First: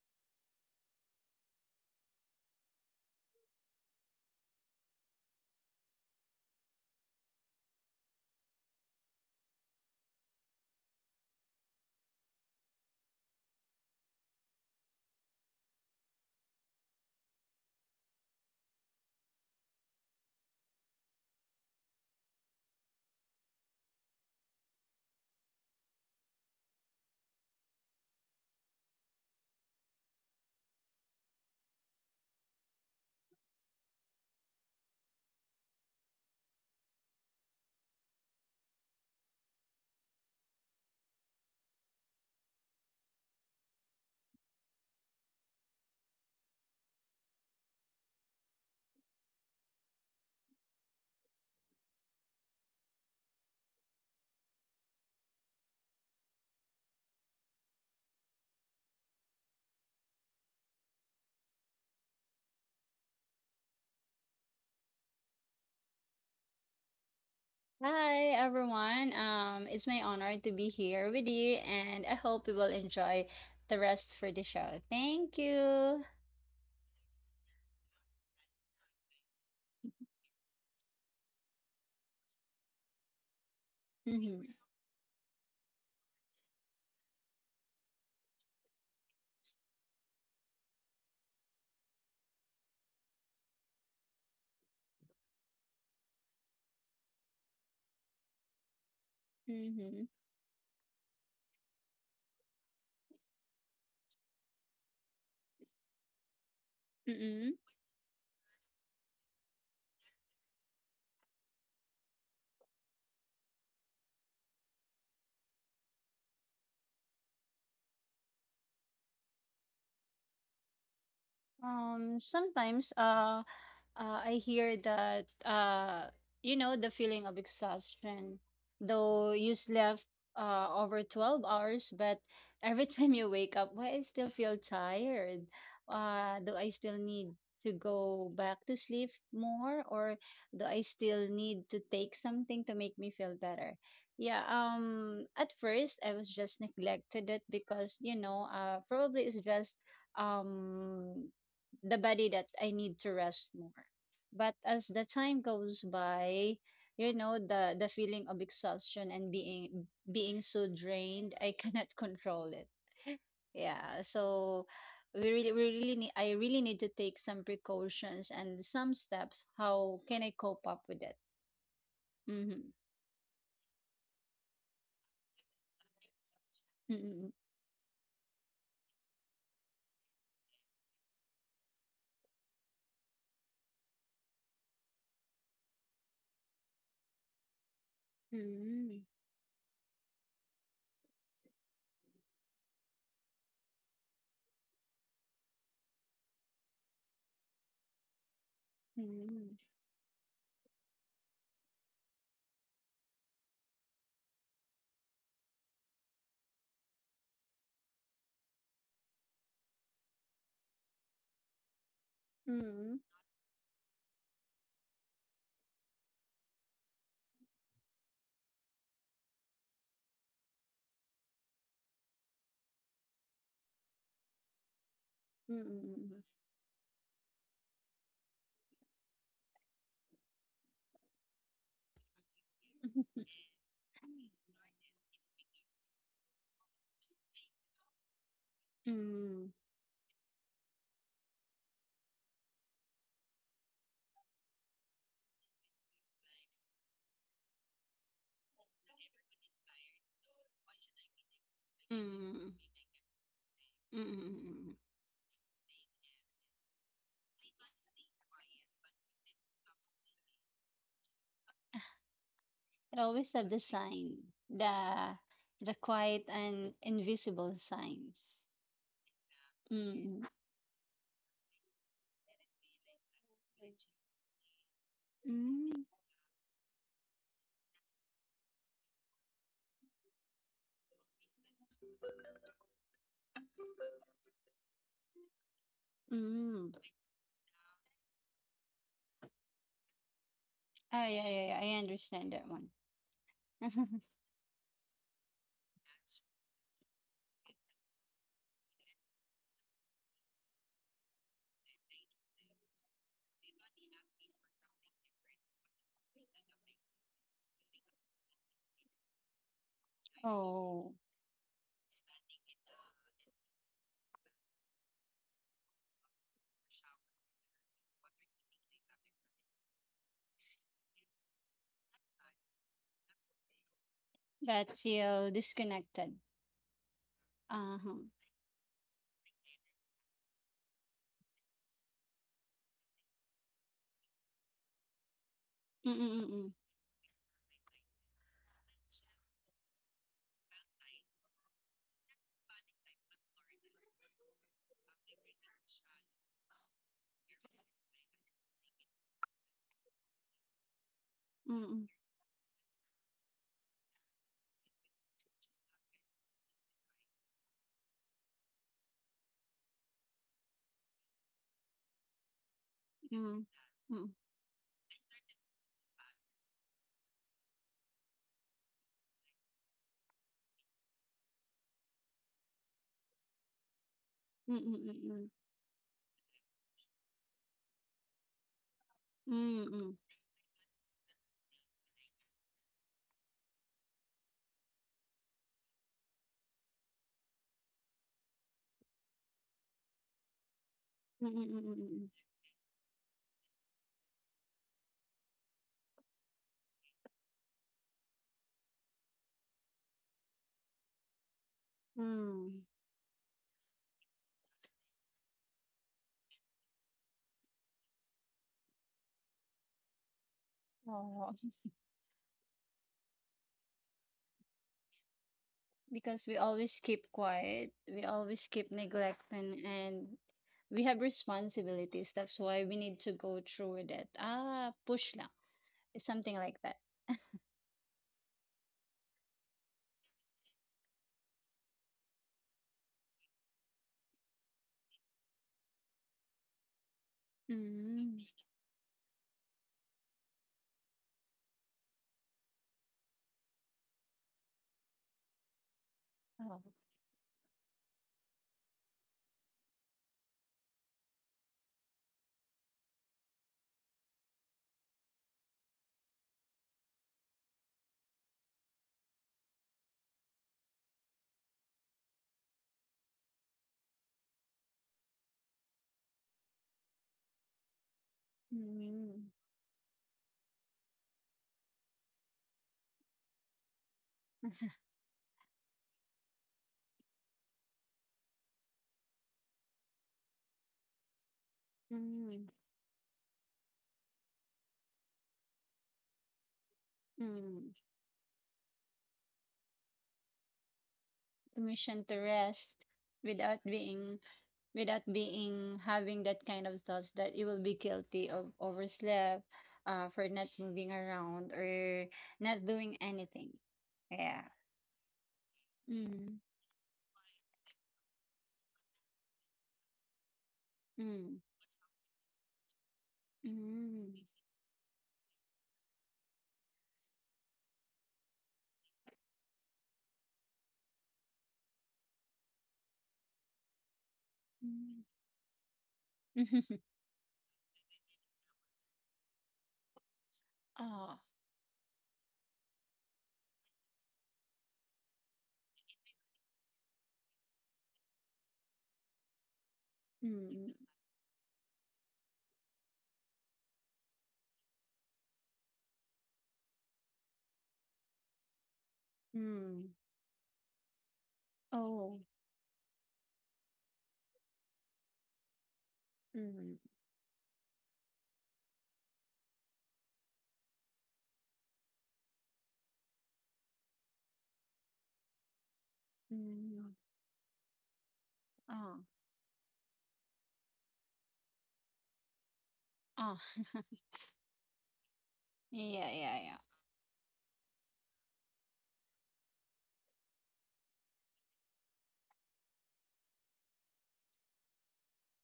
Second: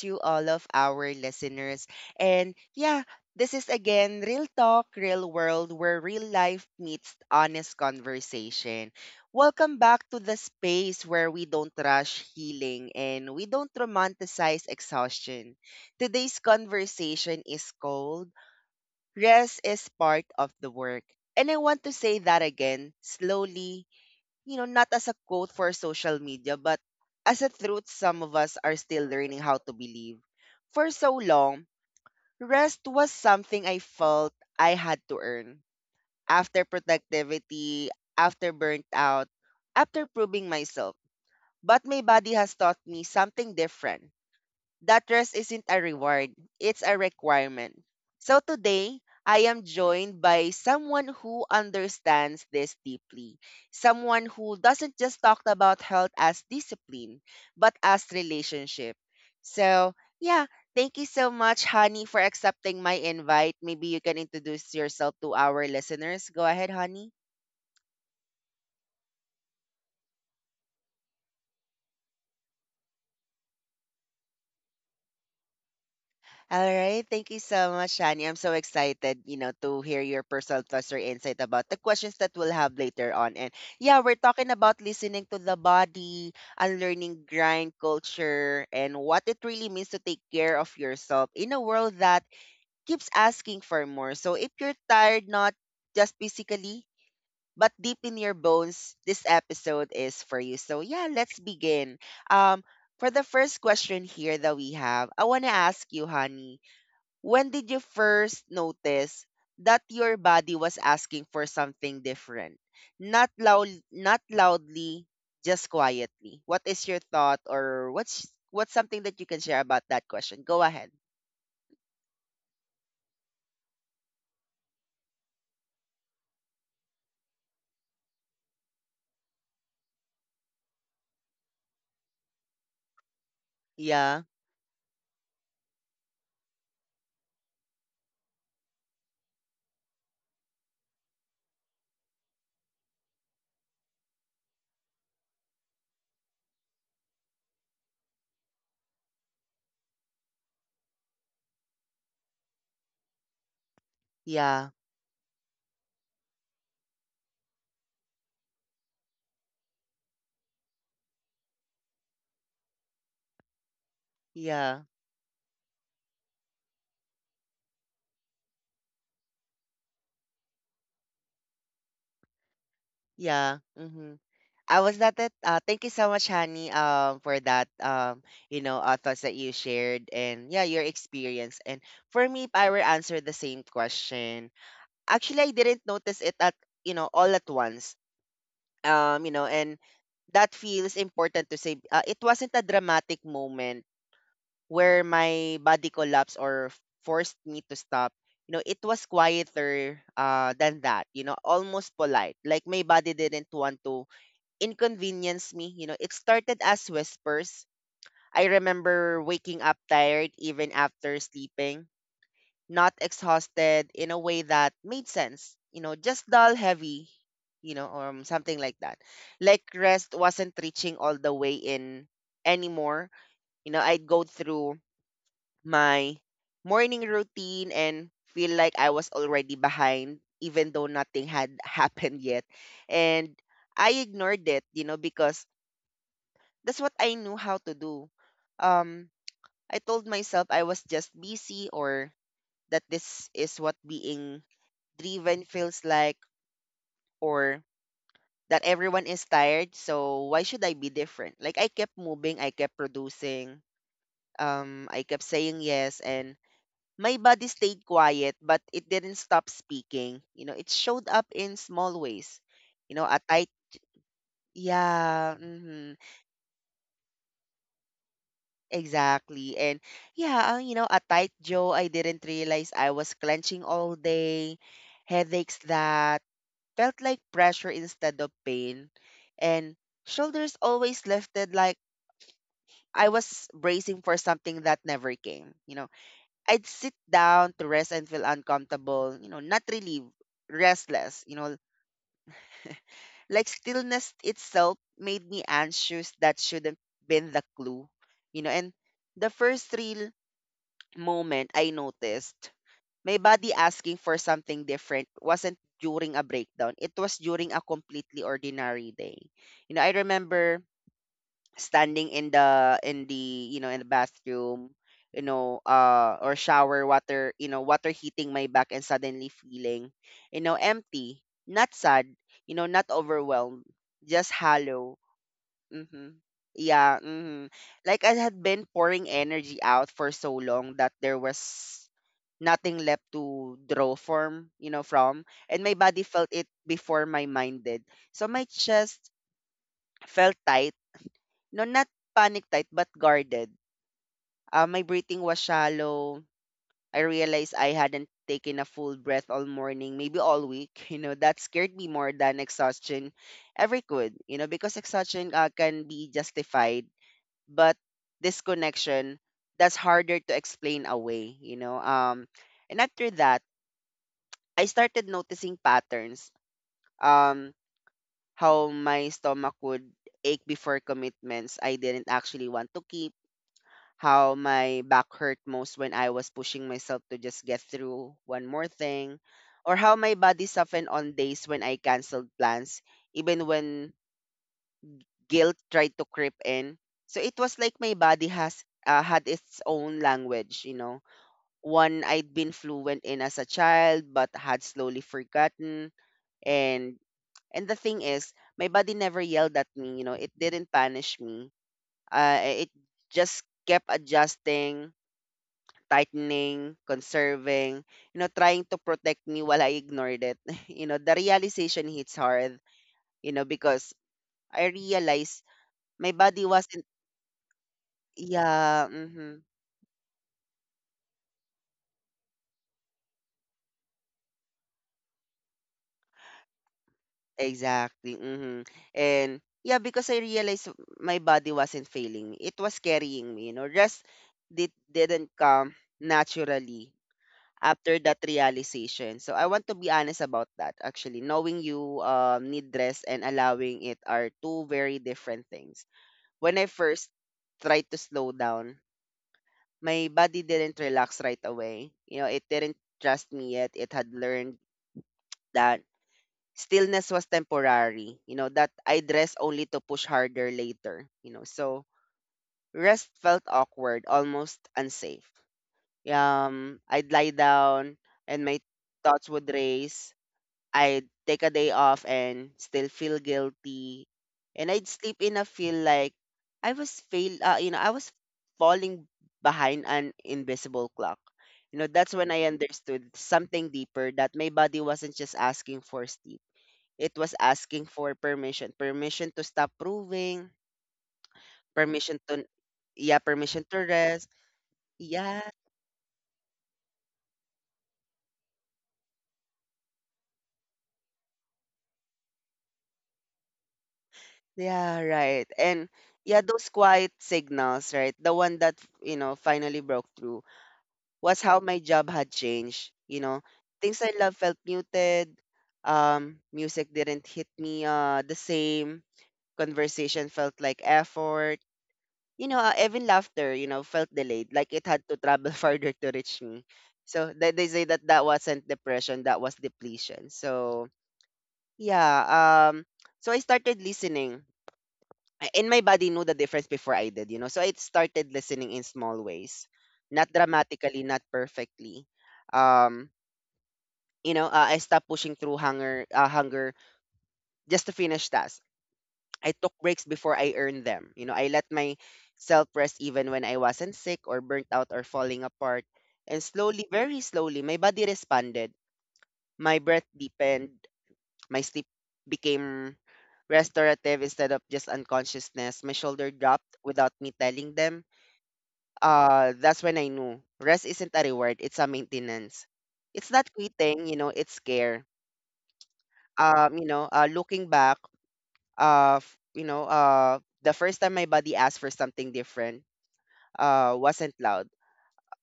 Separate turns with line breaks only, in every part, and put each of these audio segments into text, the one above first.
to all of our listeners. And yeah, this is again Real Talk, Real World, where real life meets honest conversation. Welcome back to the space where we don't rush healing and we don't romanticize exhaustion. Today's conversation is cold. Rest is part of the work. And I want to say that again slowly, not as a quote for social media, but as a truth some of us are still learning how to believe. For so long, rest was something I felt I had to earn. After productivity, after burnt out, after proving myself. But my body has taught me something different, that rest isn't a reward, it's a requirement. So today, I am joined by someone who understands this deeply. Someone who doesn't just talk about health as discipline, but as relationship. So, yeah, thank you so much, Honey, for accepting my invite. Maybe you can introduce yourself to our listeners. Go ahead, Honey.
Hi everyone. It's my honor to be here with you, and I hope you will enjoy the rest for the show. Thank you.
Alright, thank you so much, Shani. I'm so excited, to hear your personal thoughts or insight about the questions that we'll have later on. We're talking
Mm-hmm.
about listening to the body, unlearning grind culture, and what it really means to take care of yourself in a world that keeps asking for more. So if you're tired, not just physically, but deep in your bones, this episode
Mm-hmm.
is for you. So yeah, let's begin. Um, for the first question here that we have, I want to ask you, honey, when
Mm-hmm.
did you first notice that your body was asking for something different? Not loudly, just quietly. What is your thought, or what's something that you can share about that question? Go ahead.
Sometimes, I hear that, you know, the feeling of exhaustion, though you slept over 12 hours, but every time you wake up, why I
Yeah,
still feel tired? Do I still need to go back to sleep more, or do I still need to take something to make me feel better? Yeah, at first I was just neglected it because, you know, probably it's just um the body that I need to rest more. But
yeah,
as the time goes by, you know, the feeling of exhaustion and being so drained, I cannot control it. Yeah. So
yeah,
we really need I really need to take some precautions and some steps. How can I cope up with it? Mm-hmm.
yeah. Mm-hmm. I was that it. Thank you so much, Honey,
Mm-hmm.
for that, thoughts that you shared and yeah, your experience. And for me, if I were answer the same question, actually, I didn't notice it at, all at once.
Mm,
And that feels important to say. It wasn't a dramatic moment where my body collapsed or forced me to stop. You know, it was
mm,
quieter than that, you know, almost polite. Like my body didn't want to inconvenience me. You know, it started as whispers. I remember waking up tired even after sleeping, not
mm,
exhausted in a way that made sense. You know, just dull, heavy, you know, or something like that. Like rest wasn't reaching all the way in anymore. You know, I'd go through my morning routine and feel like I was already behind, even though nothing had happened yet. And I ignored it, you know, because that's what I knew how to do.
mm,
Um,
mm,
I told myself I was just busy, or that this is what being driven feels like, or that everyone is tired, so why should I be different? Like I kept moving, I
mm,
kept producing,
mm.
I kept saying yes, and my body stayed quiet but it didn't stop speaking. You know, it showed up in small ways. You
I
know, a
always
tight,
love the sign, the
yeah,
the
hmm,
quiet and invisible signs.
exactly, and
Mm.
yeah, you know, a tight jaw I didn't realize I was clenching all day, headaches
Mm.
that felt like pressure instead of pain, and shoulders always lifted like I was bracing for something that never came. You know, I'd
Mm.
sit down to rest and feel uncomfortable, you know, not relieved,
Ah,
restless,
yeah,
you
yeah,
know,
yeah. I understand that one.
like stillness itself made me anxious. That shouldn't been the clue, you know, and the first real moment I noticed my body asking for something different wasn't during a breakdown. It was during a completely ordinary day. You know, I remember
Oh,
standing in the you know, in the bathroom, you know, or shower water, you know, water heating my back, and suddenly feeling, you know, empty, not sad, you know, not overwhelmed, just
that
hollow.
feel disconnected.
Mm-hmm. Yeah, mm-hmm. Like
Uh-huh.
I had been pouring energy out for so long that there was nothing left to draw from. And my body felt it
Mm-mm-mm.
before my mind did. So my chest felt tight. No, not panic tight, but guarded. My breathing was shallow. I realized I hadn't taken a full breath all morning, maybe all week. You know, that scared me
Mm-mm.
more than exhaustion ever could. You know, because exhaustion can be justified, but disconnection, that's harder to explain away, you know. And after that,
Mm. Mm.
I started noticing patterns. Um, how my stomach would ache before commitments I didn't actually want to keep. How my back
Mm-mm-mm.
hurt most when I was pushing myself to just get through one more thing. Or how
Mm-mm.
my body softened on days when I canceled plans, even when guilt tried to creep in. So it was like my body has had its own language, you know, one
Mm-mm-mm.
I'd been fluent in as a child but had slowly forgotten. and And the thing is, my body never yelled at me, you know, it didn't punish me.
Mm.
It just kept adjusting, tightening, conserving, you know, trying to protect me while I ignored it. You know, the
Oh,
realization hits hard, you know, because I realized my
because we
body
always
wasn't,
keep quiet, we always keep
yeah, mm-hmm,
neglecting, and we have responsibilities. That's why we need to go through with it. Ah, push lang. Something like that.
exactly. Mm-hmm. And yeah, because I realized my body wasn't failing me, it was carrying me, you know. Rest didn't come naturally after that
Mm.
realization. So I want to be honest about that actually. Knowing you need rest and allowing it are two very different things. When
Oh.
I first tried to slow down, my body didn't relax right away. You know, it didn't trust me yet. It had learned that stillness was temporary, you know, that I'd rest only to push harder later, you know. So rest felt awkward, almost unsafe. I'd lie down and my
Mm.
thoughts would race. I'd take a day off and still feel guilty. And I'd sleep in a feel like I was fail you know, I was falling behind an invisible clock. You know, that's when I
Mm,
understood something deeper, that my body wasn't just asking for sleep. It was
mm.
asking for permission, permission to stop proving,
Permission to
permission to,
rest
yeah,
without
permission to
being
rest. Yeah,
having that kind of thoughts that you will be guilty of overslept, for not moving around or not doing anything. Yeah.
yeah, right. And
Mm,
yeah, those quiet signals, right? The one that, you know, finally broke through was
mm,
how my job had changed. You know, things I
mm,
love felt muted. Music didn't hit me the same. Conversation felt like effort. You know, even laughter, you know, felt delayed, like it had
mm.
to travel farther to reach me. So they say that that wasn't depression, that was depletion. So
Ah,
yeah, so I started listening, and my body knew the difference before I did, you know. So I started listening in small ways, not
mm,
dramatically, not perfectly. Um, I stopped pushing through hunger just to finish tasks. I took
mm.
breaks before I earned them. You know, I let
Oh,
myself rest even when I wasn't sick or burnt out or falling apart. And
mm,
slowly, very slowly, my body responded. My breath deepened. My sleep became restorative instead of just unconsciousness. My shoulder dropped
mm.
without me telling them.
Ah,
That's when I knew rest isn't a reward; it's a maintenance. It's
ah.
not quitting, you know. It's care.
Yeah, yeah, yeah.
Looking back, you know, the first time my body asked for something different wasn't loud.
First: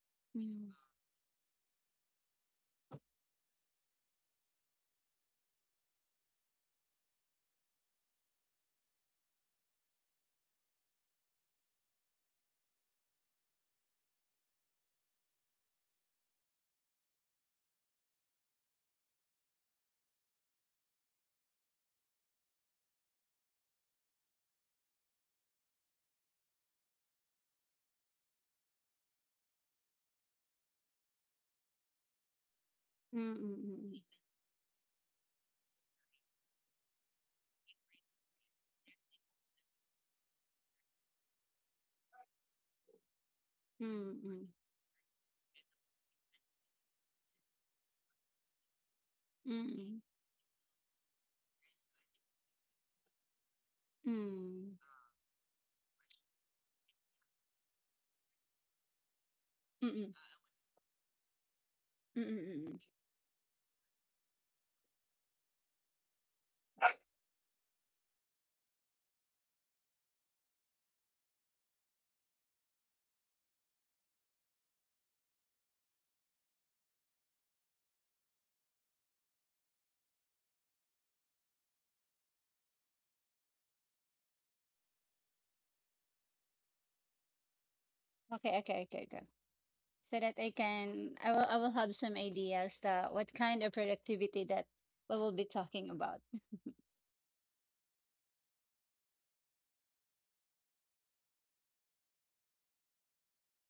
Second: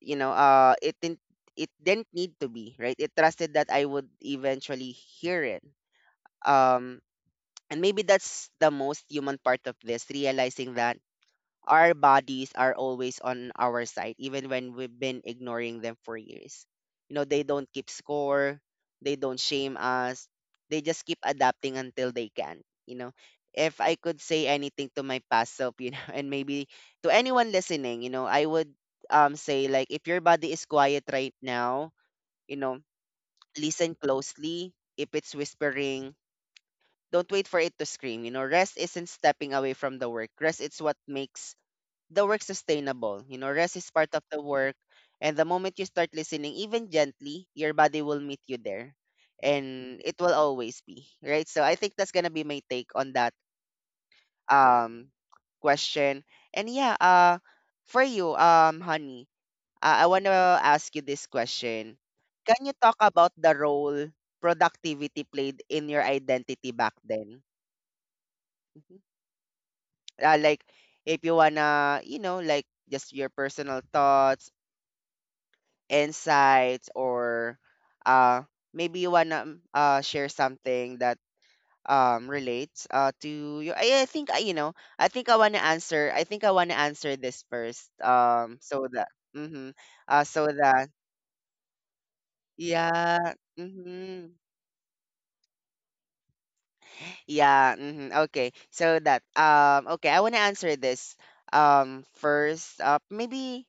You know,
Mm,
it didn't, it didn't need to be. Right, it trusted that I would eventually hear it. um and maybe that's the most human part of this, realizing that our bodies are always on our side, even when we've been ignoring them for years. You know, they don't keep score, they don't shame us, they just keep adapting until they can. You know, if I could say anything to my past self, you know, and maybe to anyone listening, you know, I would say, like, if your body is quiet right now, you know,
mm, mm, mm,
listen
mm,
closely. If it's whispering, don't wait for it to scream. You know, rest isn't stepping away from the work. Rest is what makes the work sustainable. You know, rest is part
mm,
of the
mm,
work. And the moment you start listening, even gently, your body will meet you there.
mm,
And it will always be. Right. So I think that's gonna be my take on that
mm,
um question. And yeah, for you, honey, I
Mm-mm.
wanna ask you this question.
Mm-mm.
Can you
Mm-mm.
talk about the role productivity played in your identity back then? Mhm. Like if you wanna just your personal thoughts, insights, or uh maybe you wanna share something that relates to you I think I you know I think I wanna answer I think I wanna answer this first,
Okay, okay,
so
okay,
that
good.
mm-hmm.
So
uh
that
so
I
that
can, I will, I will have some ideas that what
yeah,
kind of
mm-hmm,
productivity that we will be talking about.
yeah, mm-hmm, okay, so that okay, I wanna answer this first. Maybe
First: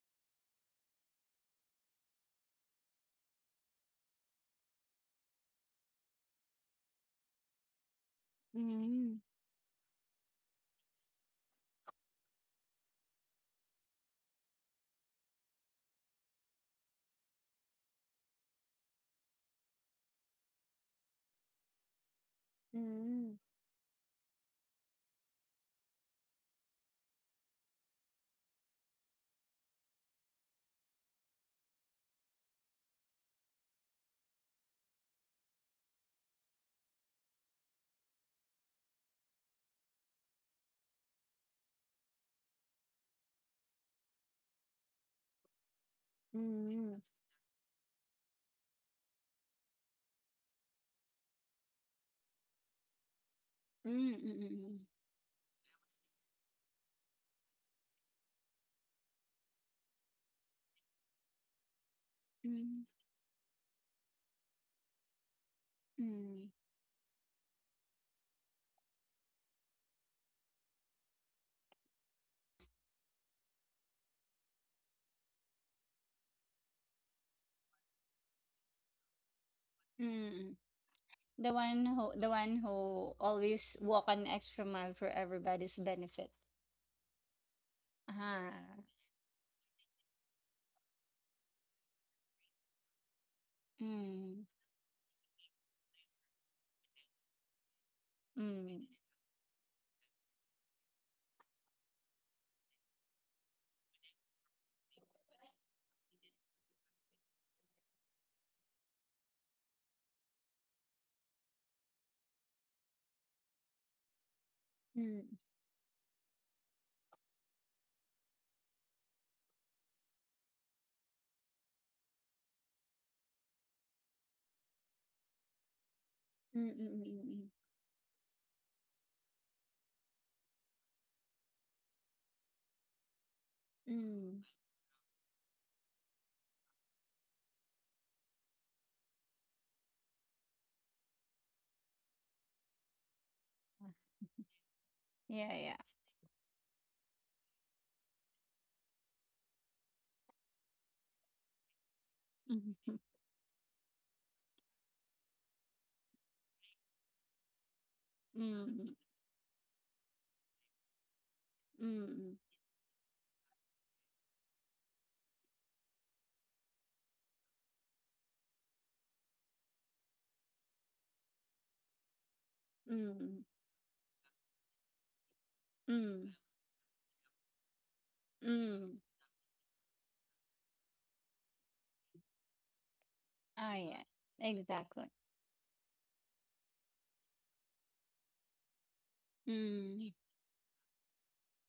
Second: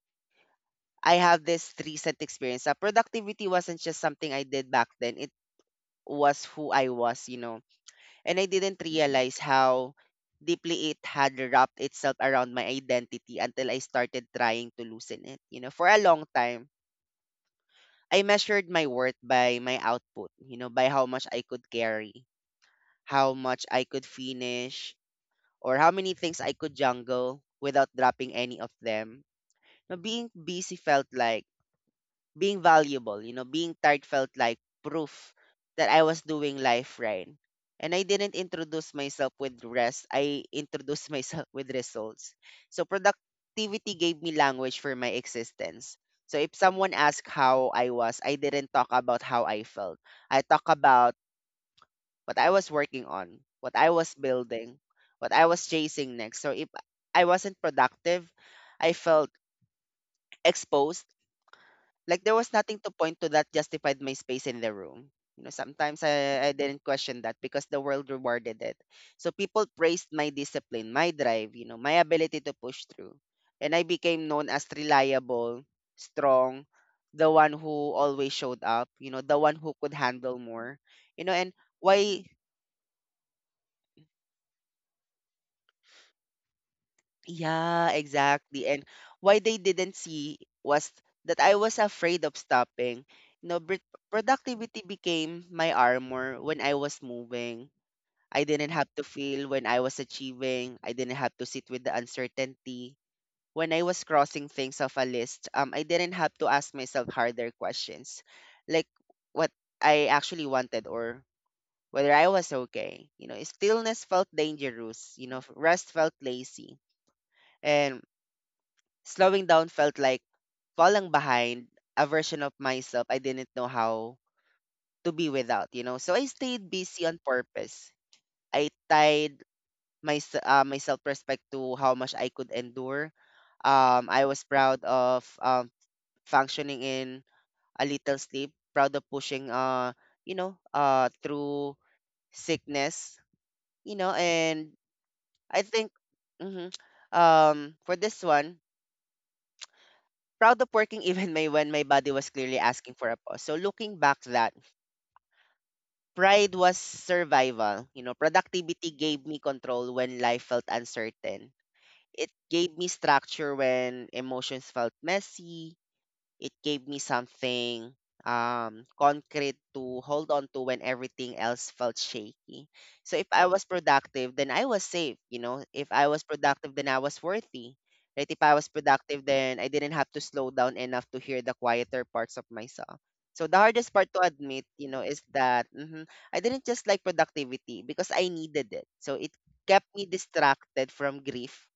I have this recent experience. Productivity wasn't just something I did back then. It was who I was, you know, and I didn't
Mm,
realize how deeply it had wrapped itself around my identity until I started trying to loosen it. You know, for a long time, I measured my worth by my output, you know, by how much I could carry,
mm,
how much I could finish, or how many things I could juggle without dropping any of them. Now, being busy felt like being valuable, you know, being tired felt like proof that I was doing life right. And I didn't introduce myself with rest. I introduced myself with results. So productivity gave me language for my existence. So if someone
mm,
asked how I was, I didn't talk about how I felt. I talk about what I was working on, what I
mm,
was
mm,
building, what I was chasing next. So if I wasn't productive, I felt exposed, like there was nothing
mm,
to point to that justified my space in the room. You know, sometimes
mm,
I didn't question that because the world rewarded it. So people praised my discipline, my drive, you know, my ability to push through. And I became known as reliable, strong, the one who always showed up, you know, the one who could handle
mm.
more. You know,
The
and
one who,
why
the one who always walk an extra mile for everybody's benefit.
Yeah,
Ah,
exactly. And why they didn't see was that I was afraid of stopping. You know,
mm,
productivity became my armor. When I was moving, I didn't
mm,
have to feel. When I was achieving, I didn't have to sit with the uncertainty. When I was crossing things off a list, I didn't have to ask myself harder questions, like what I actually wanted or whether I was okay. You know, stillness felt dangerous. You know,
mm,
rest felt lazy. And slowing down felt like falling behind, a version of myself I didn't know how to be without, you know. So I
mm,
stayed busy
mm,
on
mm, mm.
purpose. I tied my self respect to how much I could endure. I was
Mm.
proud of functioning in a little sleep, proud of pushing through sickness, you know, and
Yeah,
I
yeah.
think hmm for this one, proud of working even my when my body was clearly asking for a pause. So looking back, that pride was survival. You know, productivity
Mm,
gave me control when life felt uncertain. It
mm,
gave me structure when emotions felt messy, it gave me something concrete to hold on to when everything else felt shaky.
mm,
So if I
mm,
was productive, then I was safe, you know, if I was
Mm,
productive, then I was worthy, right, if I was
mm.
productive, then I didn't have to slow down enough to hear the quieter parts of myself. So the
Ah,
hardest part
yes,
to admit, you know,
exactly.
is that I didn't just like productivity, because I needed it. So it kept me
Mm,
distracted from grief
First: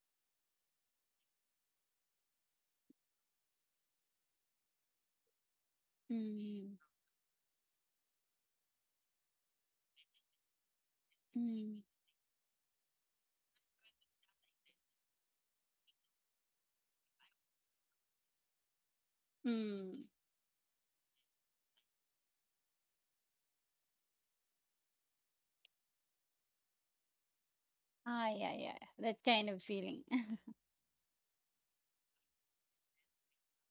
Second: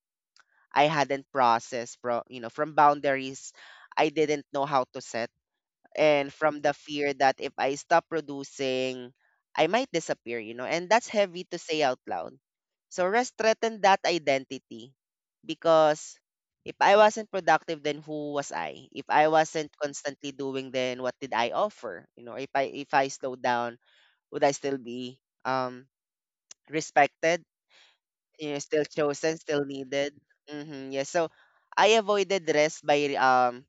I hadn't processed, from you know, from boundaries I didn't know how to set, and from the
mm,
fear that if I stop producing, I might disappear, you know, and that's heavy to
mm,
say out loud. So rest threatened that identity because if I wasn't productive, then who was I? If I wasn't
mm.
constantly doing, then what did I offer? You know, if I slowed down, would I still be um respected?
Ah, yeah,
You're
yeah,
still
yeah. That
chosen,
kind of
still
feeling.
needed. Mm-hmm. Yeah. So I avoided rest by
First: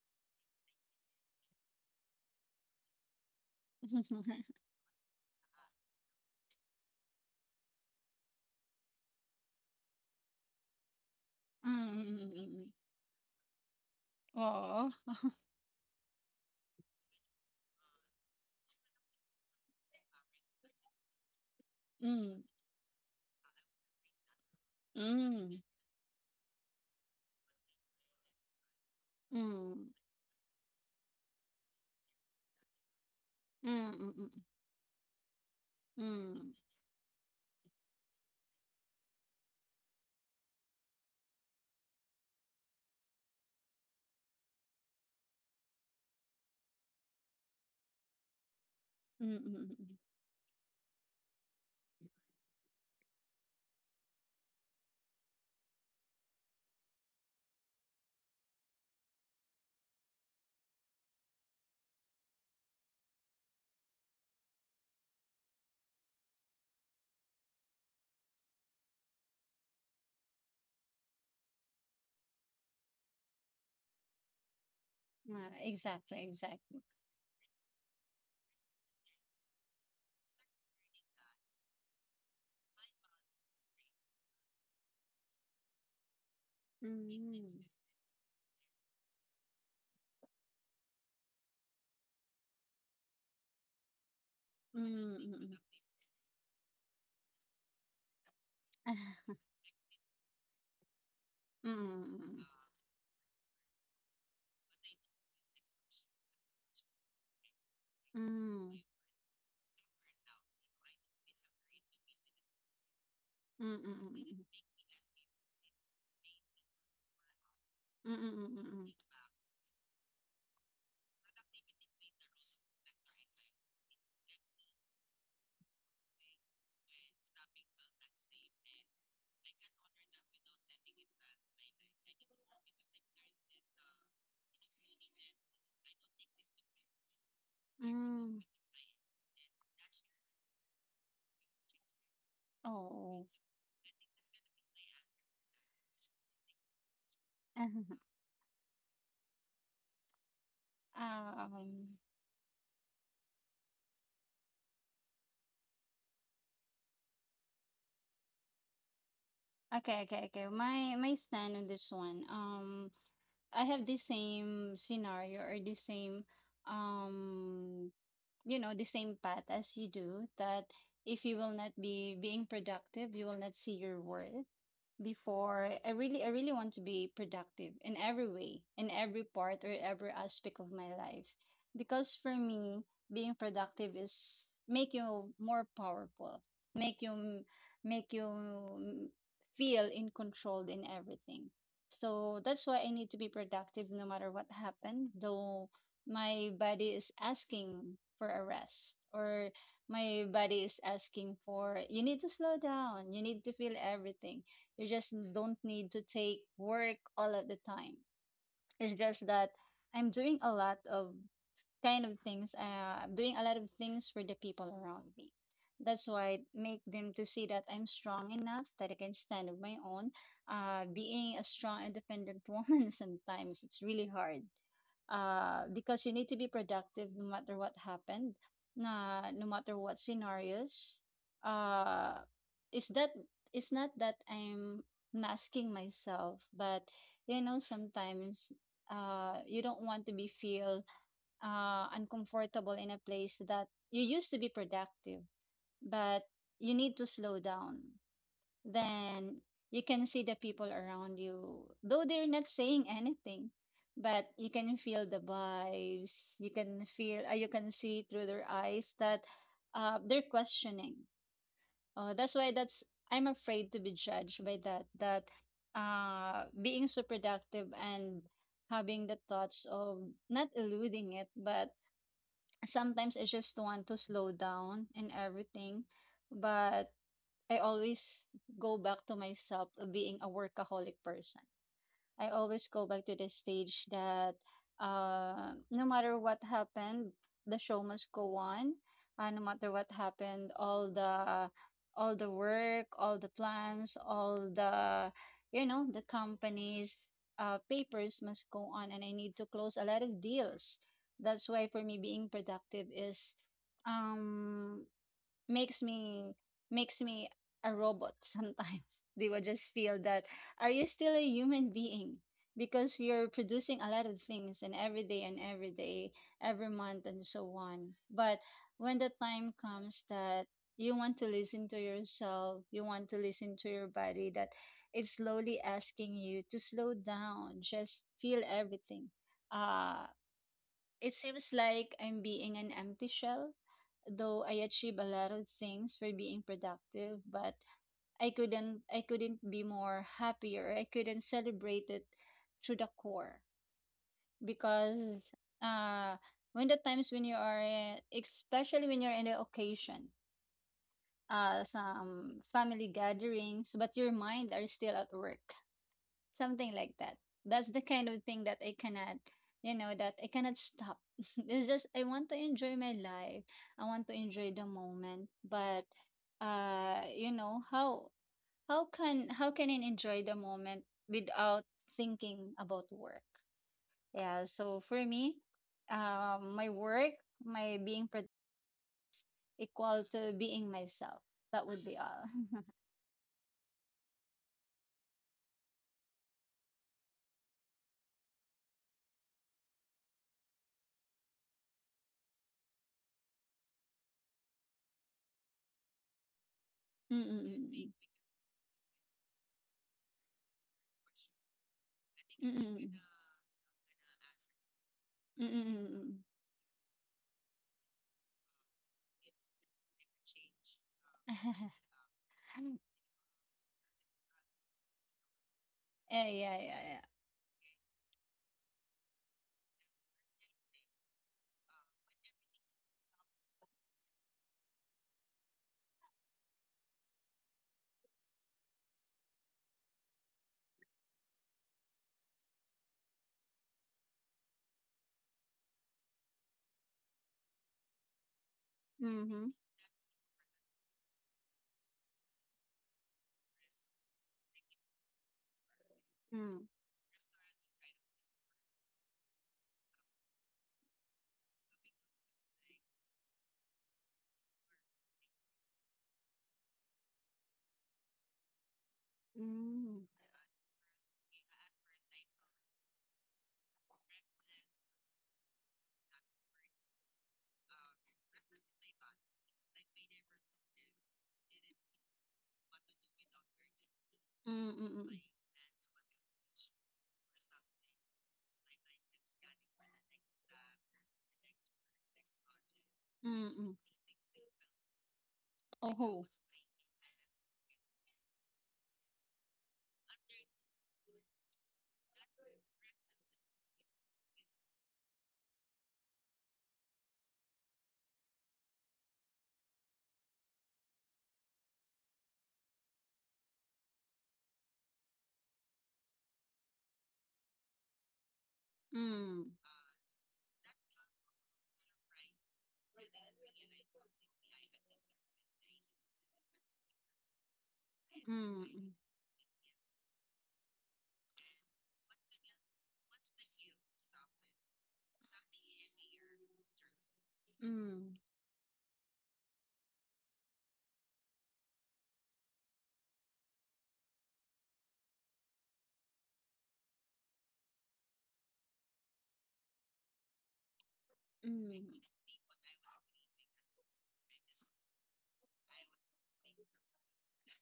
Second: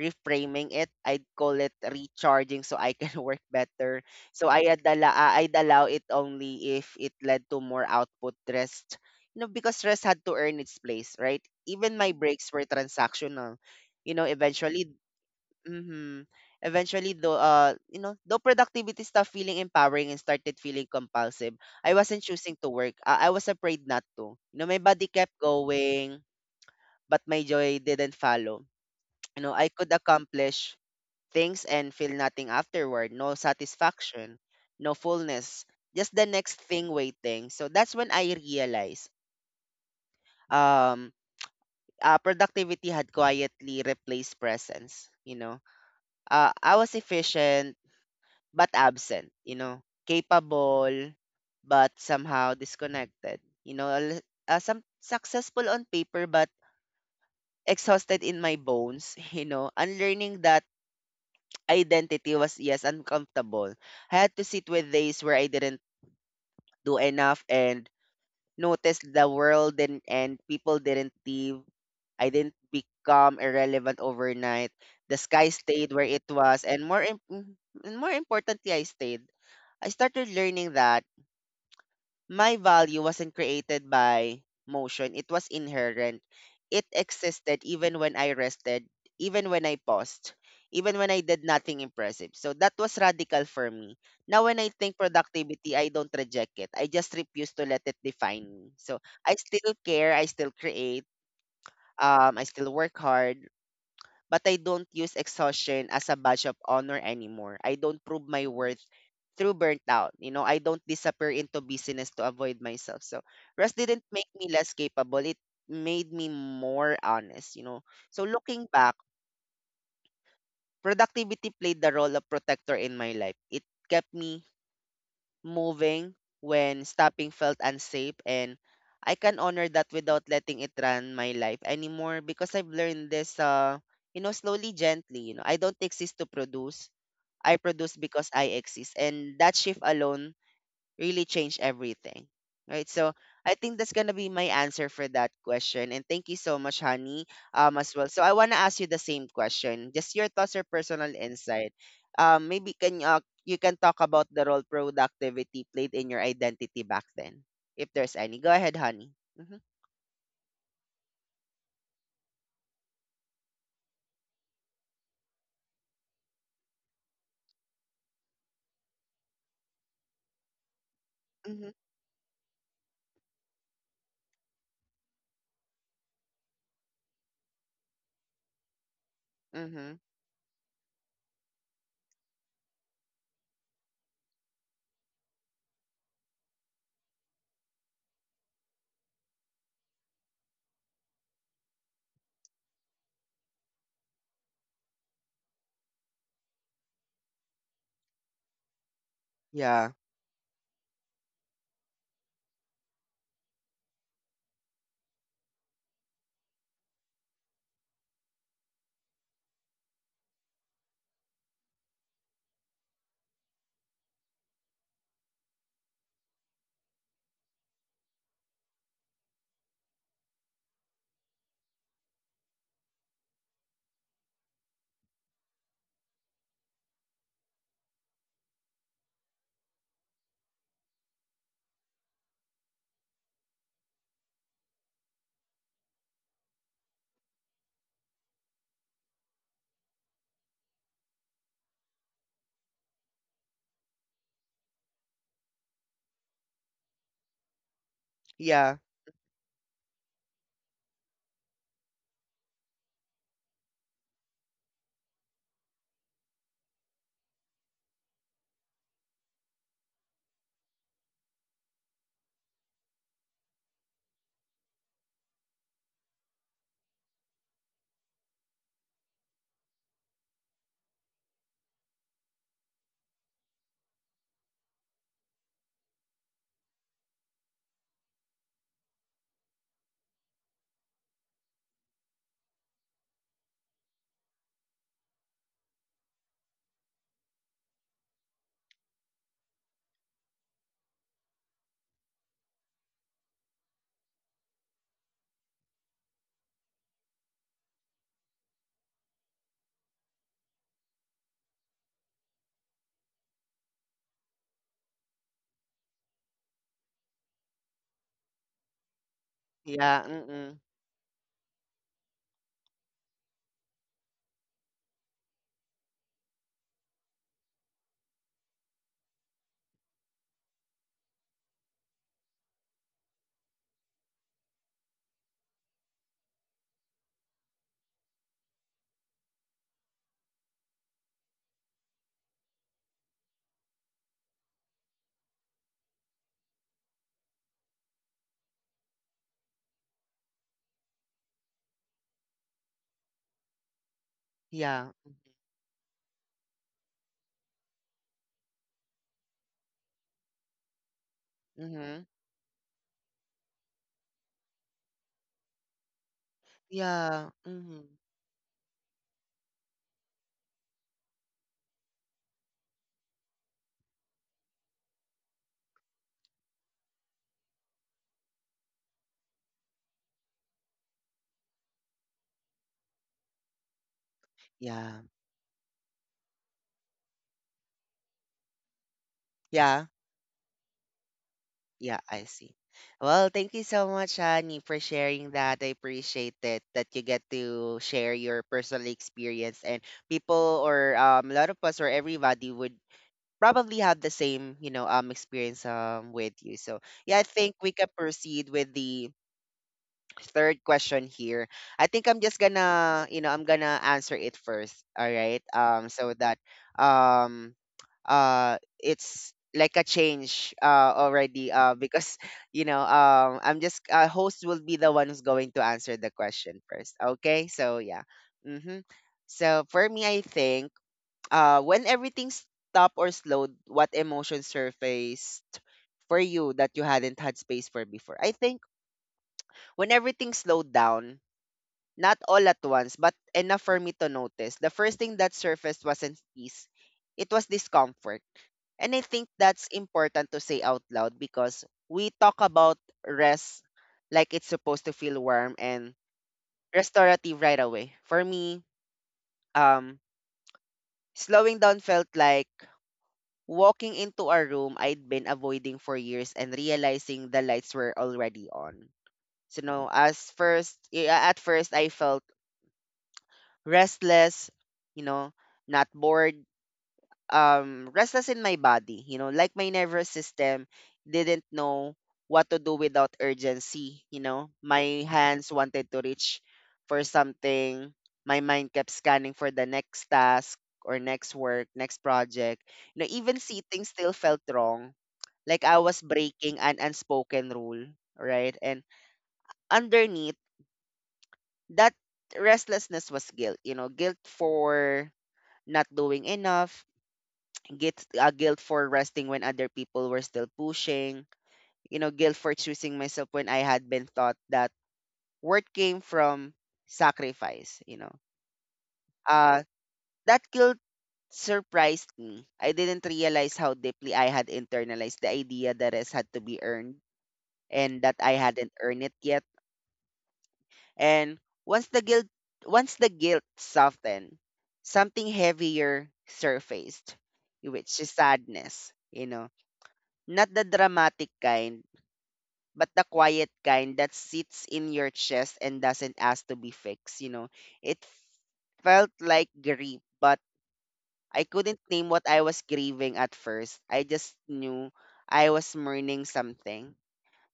reframing it. I'd call it recharging so I can work better. So I had I'd allow it only if it led to more output rest. You know, because rest had to earn its place, right? Even my breaks were
Mm,
transactional. You know, eventually
oh,
Mhm. Eventually, though, you know, though productivity stopped feeling empowering and started feeling compulsive, I wasn't
mm,
choosing to work. I was afraid not to. You know, my body kept
mm,
going, but my joy didn't follow. You know, I
mm,
could accomplish things and feel nothing afterward. No
mm, mm,
satisfaction, no fullness,
mm,
just the
mm,
next thing waiting. So that's when I realized, um, productivity had quietly replaced presence. You know, I was efficient but absent,
mm,
you
mm, mm.
know,
Mm.
capable, but somehow disconnected. You know, a some successful on paper, but exhausted in my bones, you know, unlearning that identity was, yes, uncomfortable. I had to sit with days where I didn't do enough and notice the world and, people didn't leave. I didn't become irrelevant overnight. The sky
Ah,
stayed where it
exactly,
was,
exactly.
and more importantly, I stayed. I started learning that my value wasn't created by motion, it was inherent. It
Mm,
existed even when I rested, even when I paused, even when I did nothing impressive. So that was radical for me. Now, when I think
mm, mm,
productivity, I don't reject it. I just refuse to let it define me. So I still care, I still create,
mm,
I still work hard, but I don't use exhaustion as a badge of honor anymore. I don't prove my
mm,
worth through burnout. You know, I don't disappear into busyness to avoid myself. So
mm,
rest
mm,
didn't
mm, mm,
make me
mm.
less capable. It made me more honest, you know.
Mm,
So
mm,
looking
mm,
back, productivity played the role of protector in my life. It kept me moving when stopping felt unsafe, and I can honor that without letting it run my life anymore, because I've learned this, you know, slowly, gently, you know, I don't exist to produce, I produce because
mm.
I exist, and that shift alone really change everything. Right? So
Oh.
I think that's gonna be my answer for that question. And thank you so much, honey, as well. So I wanna ask you the same question. Just your thoughts or personal insight.
Um,
Maybe can you can talk about the role productivity played in your identity back then, if there's any. Go ahead, honey. Mm-hmm.
Okay, okay, okay. My stand on this one. I have the same scenario or the same, um, you know, the same path as you do. That if you will not
Mm-hmm.
be being productive, you will not see your worth before I really want to be productive in every way, in every part or
Mm-hmm.
every aspect of my life. Because for me, being productive is make you more powerful, make you make you feel in control in everything. So that's why I need to be productive no matter what happened, though my body is asking for a rest or
Yeah.
my body is asking for you need to slow down, you need to feel everything you just don't need to take work all of the time. It's just that I'm doing a lot of kind of things. Doing a lot of things for the people around me. That's why it make them to see that I'm strong enough that I can stand on my own. Being a strong, independent woman sometimes it's really hard. Because you need to be productive no matter what happened, na no matter what scenarios. Uh, is that it's not that I'm masking myself, but you know sometimes you don't want to be feel uncomfortable in a place that you used to be productive, but you need to slow down,
Yeah.
then you can see the people around you, though they're not saying anything, but you can feel the vibes. You can feel, you can see through their eyes that they're questioning. That's why that's I'm afraid to be judged by that. That being so productive and having the thoughts of not eluding it, but sometimes I just want to slow down and everything, but I always go back to myself of being a workaholic person. I always go back to the stage that no matter what happened, the show must go on. No matter what happened, all the work, all the plans, all the you know the companies papers must go on, and I need to close a lot of deals. That's why for me being productive is um makes me makes me a robot sometimes. They will just feel
Yeah.
that
Mm-mm.
are you still a human being? Because you're producing a lot of things and every day, every month and so on. But when the time comes that you want to listen to yourself, you want to listen to your body that it's slowly asking you to slow down, just feel everything. Uh it seems like I'm being an empty shell, though I achieved a lot of things for being productive, but I couldn't be more happier. I couldn't celebrate it to the core
Yeah.
because uh when the times when you are in, especially when you're in the occasion,
Mm-hmm.
some family gatherings, but your mind are still at work something like that.
Yeah.
That's the
Mm-hmm.
kind of thing that I cannot, you know, that I cannot stop. It's just I want to enjoy my life. I want to enjoy the moment, but you know, how can I enjoy the moment without thinking about work? Yeah, so for
Yeah.
me, my work, my being productive
Yeah.
equal to being myself. That would be
Yeah, I
all.
see. Well, thank you so much, Honey, for sharing that. I appreciate it that you get to share your personal experience, and people, or a lot of us, or everybody would probably have the same, you know, experience with you. So yeah, I think we
Mm-mm-mm.
can proceed with the third question here. I think I'm just
Mm-mm.
gonna, you know, I'm gonna answer it first. All right.
Mm-mm.
So that um it's like a change already because you know I'm just host will be the one who's going to answer the
Yeah, yeah, yeah,
question first,
yeah.
okay, so yeah, mm-hmm. So for me, I think when everything stopped or slowed, what emotion surfaced for you that you hadn't had space for before? I think when everything slowed down, not all at once, but enough for me to notice, the first thing that surfaced wasn't peace, it was discomfort. And I think
Mm-hmm.
that's important to say out loud because we talk about rest like it's supposed to feel warm and
Mm.
restorative right away. For me, um, slowing down felt like walking into a room I'd been avoiding for years and realizing the lights were already on. So no,
Mm.
as first yeah, at first I felt restless, you know, not bored, restless in my body, you know, like my nervous system didn't know what to do without urgency, you know.
Mm, mm,
My
mm.
hands wanted to reach for something, my mind kept scanning for the next task or next work, next project. You know, even
Mm, mm.
sitting still felt wrong, like I was
Oh.
breaking an unspoken rule, right? And underneath that restlessness was guilt, you know, guilt for not doing enough, get guilt for resting when other people were still pushing, you know, guilt for choosing myself when I had been taught that worth came from sacrifice, you know.
Mm.
Uh that guilt surprised me. I didn't realize how deeply I had internalized the idea that rest had to be earned and that I hadn't
Mm.
earned it yet. And once the guilt once the guilt softened, something heavier surfaced, which is
Mm.
sadness, you know. Not the dramatic kind, but the quiet kind that sits in your chest and doesn't ask to be fixed, you know. It felt like grief, but I couldn't
Mm.
name what I was grieving at first. I just knew I was mourning something,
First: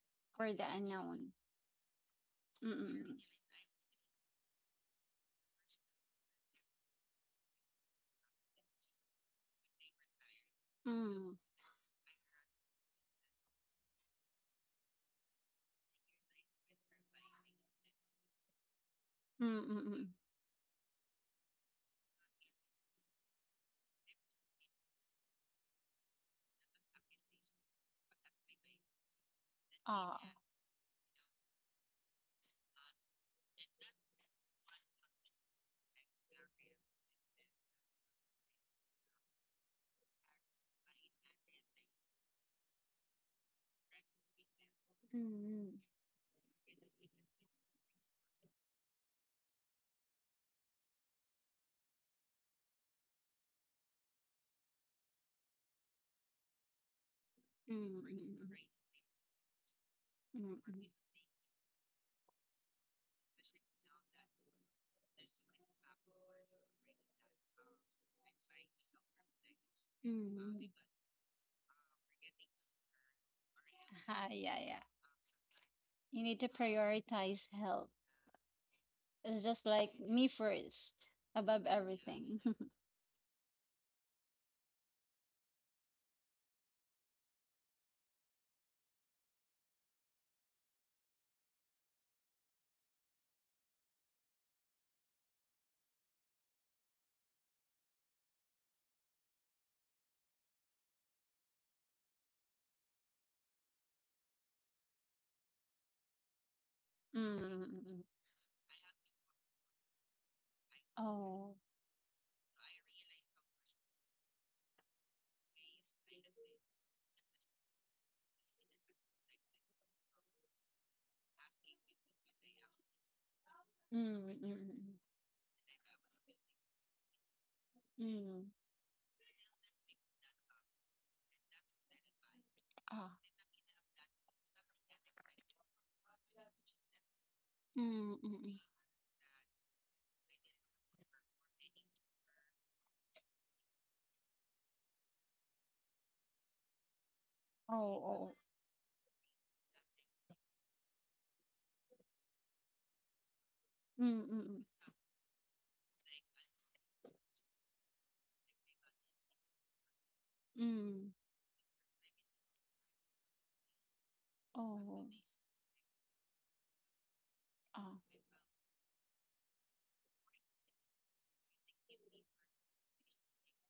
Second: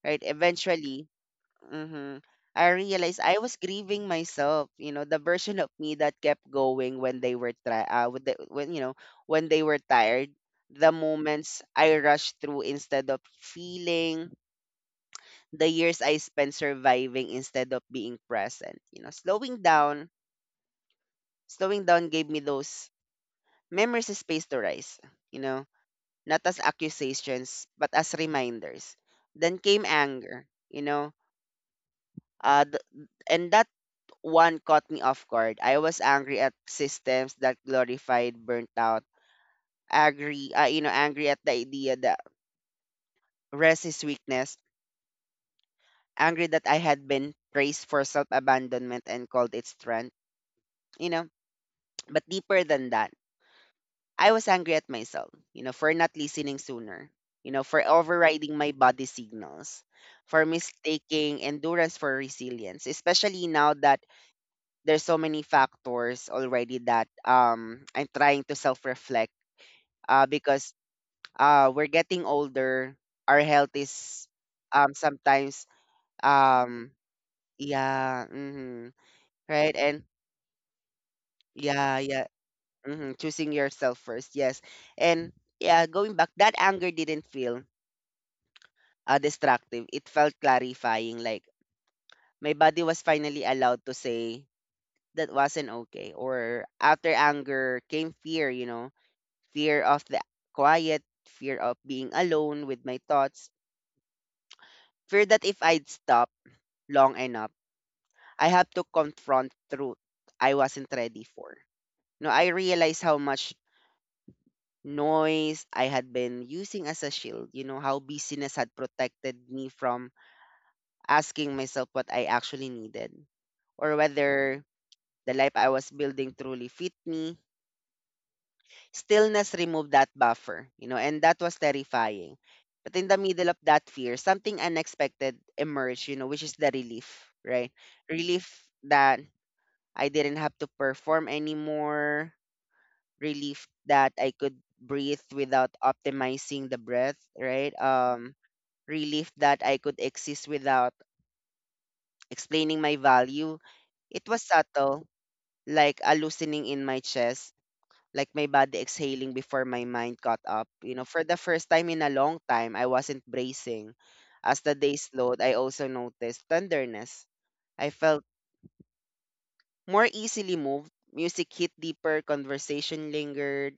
right?
For the
Eventually,
unknown.
hmm I
Mm.
realized I was grieving myself, you know, the version of me that kept going when they were try with the, when you know, when they were tired, the
Mm.
moments I rushed through instead of feeling, the years I spent surviving instead of being present. You know,
Mm.
slowing
Mm. Mm, mm.
down, slowing down gave me those memories a space to rise, you know, not as accusations, but as reminders. Then came
Ah.
anger, uh, th- and that one caught me off guard. I was angry at systems that glorified burnt out, angry, angry at the idea that rest is weakness,
Mm.
angry that I had been praised for self abandonment and called it strength. You know, But deeper than that, I was angry at myself, for not listening sooner, for
Mm. Mm.
overriding my body signals, for
Mm. Mm. Mm.
mistaking endurance for resilience, especially now that there's so many factors already that I'm trying to self-reflect because
Mm.
we're getting older, our health is
Ah, yeah, yeah.
sometimes.
You need to
um
prioritize health.
yeah. Mhm.
It's just
Right?
like
And
me first, above
yeah, yeah.
everything.
Choosing yourself first. Yes. And yeah, going back, that anger didn't feel destructive, it felt clarifying, like my body was finally allowed to say that wasn't okay. Or, after anger came fear, fear of the quiet, fear of being alone with my thoughts, fear that if I'd stop long enough,
Mm.
I have to confront truth I wasn't ready for.
Oh.
No, I realized how much noise I had been using as a shield, how busyness had protected me from asking myself what I actually needed or whether
Mm-mm-mm.
the life I was building truly fit me.
Mm. Mm, mm.
Stillness removed that buffer, and that was terrifying. But in the
Ah.
middle of that fear, something unexpected emerged, which is the relief, right? Relief
Mm-mm.
that I didn't have to perform anymore. Relief that I could breathe without optimizing the breath, right?
Oh. Oh.
Relief that I could exist without explaining my value. It was
Mm-mm.
subtle, like a loosening in my chest, like my body exhaling before my mind caught up.
Mm. Mm.
You know,
Mm.
for the first time in a long time, I wasn't bracing. As the day
Oh.
slowed, I also noticed tenderness. I
Ah.
felt more easily moved. Music hit deeper, conversation lingered.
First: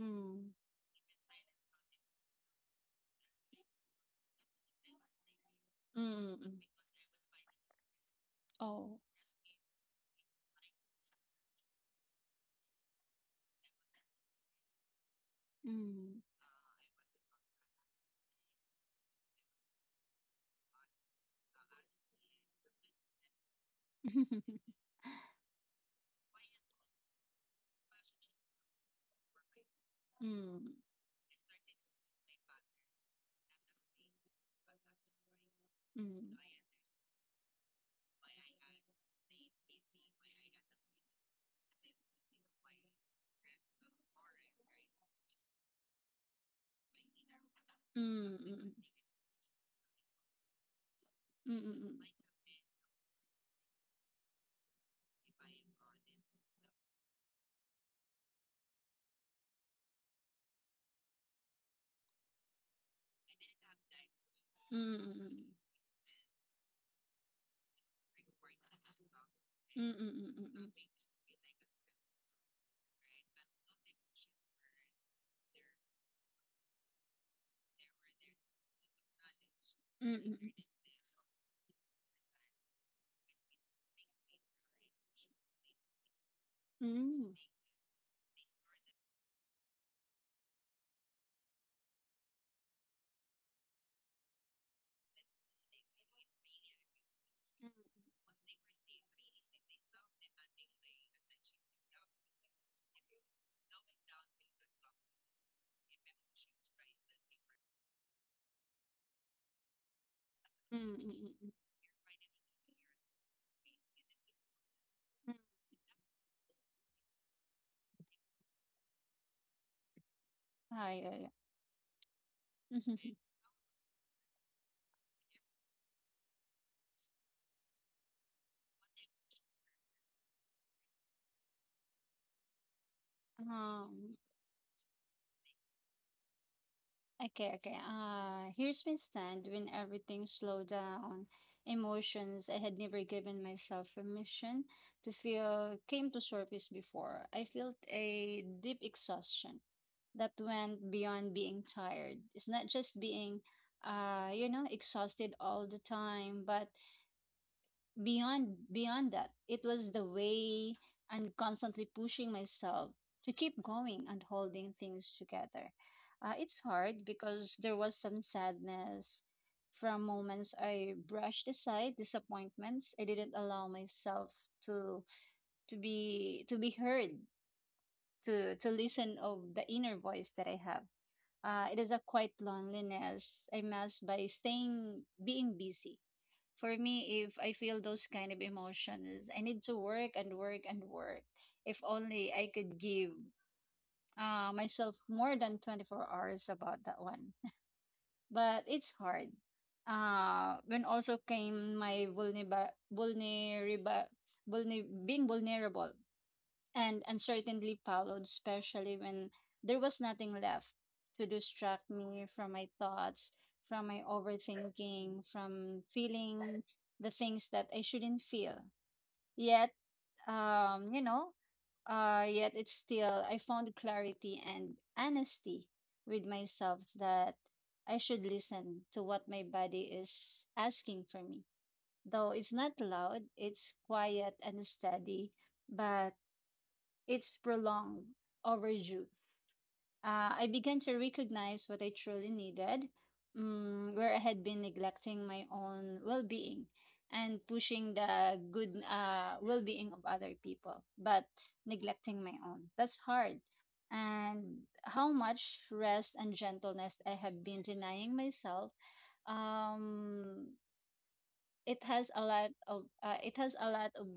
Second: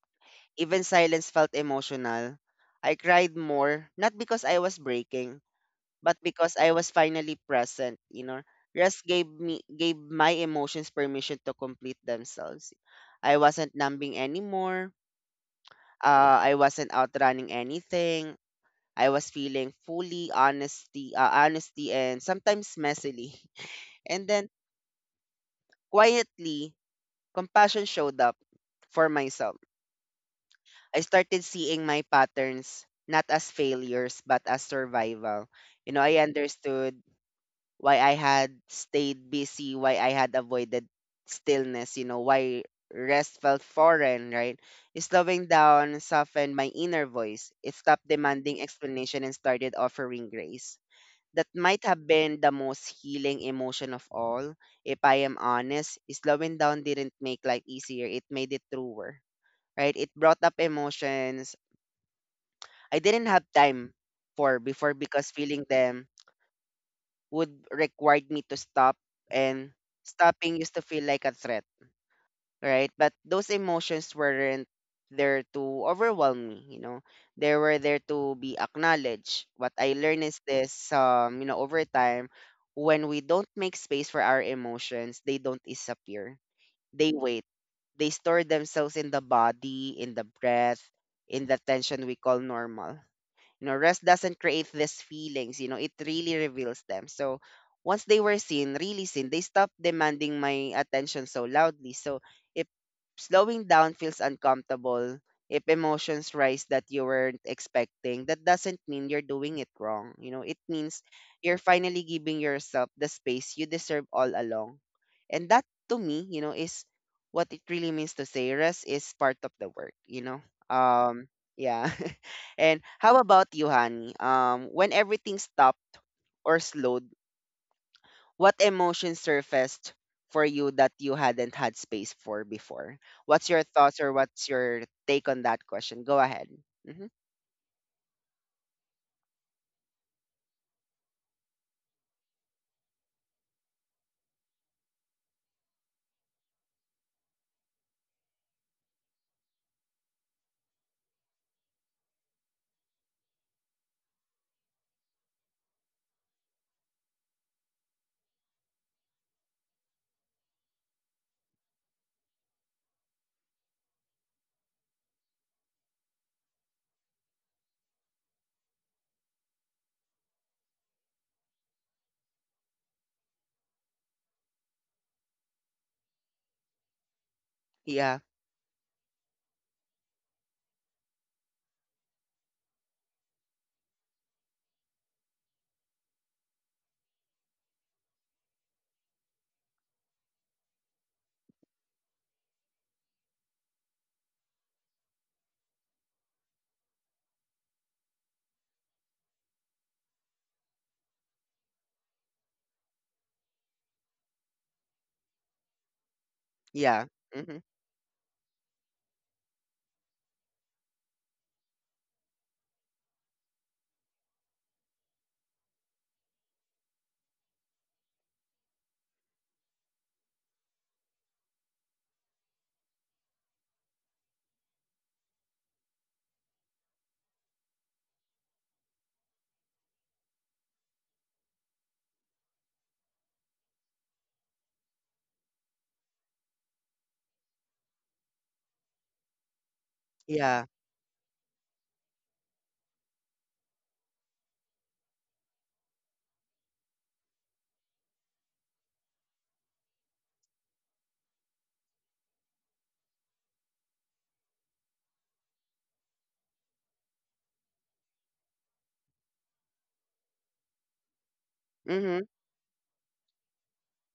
Mm.
Even silence felt emotional. I cried more, not because I was breaking, but because
Mm-mm.
I was finally present.
Oh.
Rest gave my emotions permission to complete themselves. I wasn't numbing anymore.
Mm.
I wasn't outrunning anything. I was feeling fully honesty and sometimes messily. And then quietly, compassion showed up for myself.
Mm.
I started seeing my patterns not as failures but as survival. I
Mm.
understood why I had stayed busy, why I had avoided stillness, why rest felt foreign, right? Slowing down softened my inner voice. It stopped
Mm. Mm.
demanding
Mm.
explanation and started offering grace. That
Mm.
might
Mm.
have been the most healing emotion of all. If I am honest, slowing down didn't make life easier, it made it truer, right? It brought up emotions I didn't have time for before
Mm, mm,
because
mm.
feeling them would required me to stop and
Mm, mm,
stopping
mm,
used to feel like a threat, right? But those emotions weren't there to overwhelm me. They were there to be acknowledged. What I
mm,
learned is
mm.
this, over time, when we don't make space for our emotions, they don't disappear.
Mm, mm,
They
mm.
wait. They store themselves in the body, in the breath, in the tension we call normal. Rest doesn't create these feelings, it really reveals them. So once they were seen, really seen, they stopped demanding my attention so loudly. So if slowing down feels uncomfortable, if emotions rise that you weren't expecting, that doesn't mean you're doing it wrong. It
Mm, mm,
means
mm, mm, mm,
you're finally giving yourself the space you deserve all along.
mm.
And that to me, is what it really means to say rest is part of the work, you know?
Ah, yeah, yeah.
Um yeah. And
Mhm.
how about you, Honey? When everything stopped or slowed, what emotion surfaced for you that you hadn't had space for before? What's your thoughts or
Um,
what's your take on that question? Go ahead. Hmm.
okay, okay. Here's my stand when everything slowed down. Emotions I had never given myself permission to feel came to surface before. I felt a deep exhaustion that went beyond being tired. It's not just being you know exhausted all the time but beyond that it was the way I'm constantly pushing myself to keep going and holding things together it's hard because there was some sadness from moments I brushed aside disappointments I didn't allow myself to to be heard
Yeah,
to listen of the inner voice that I have. It is a quiet loneliness I mask by staying being busy. For me, if I feel those kind of emotions, I need to work and work and work. If only I could give myself more than 24 hours about that one. But it's hard. When also came my being vulnerable and
yeah. Hmm,
uncertainty followed, especially when there was nothing left to distract me from my thoughts, from my overthinking, from feeling the things that I shouldn't feel. Yet, you know, yet it's still, I found clarity and honesty with myself that I should listen to what my body is asking for me. Though it's not loud, it's quiet and steady, but it's prolonged, overdue. I
yeah.
began to recognize what I truly needed, mm, where I had been neglecting my own well being and pushing the good well being of other people, but neglecting my own. That's hard. And how much rest and gentleness I have been denying myself. Um, it has
Hmm,
a lot of uh, it has a lot of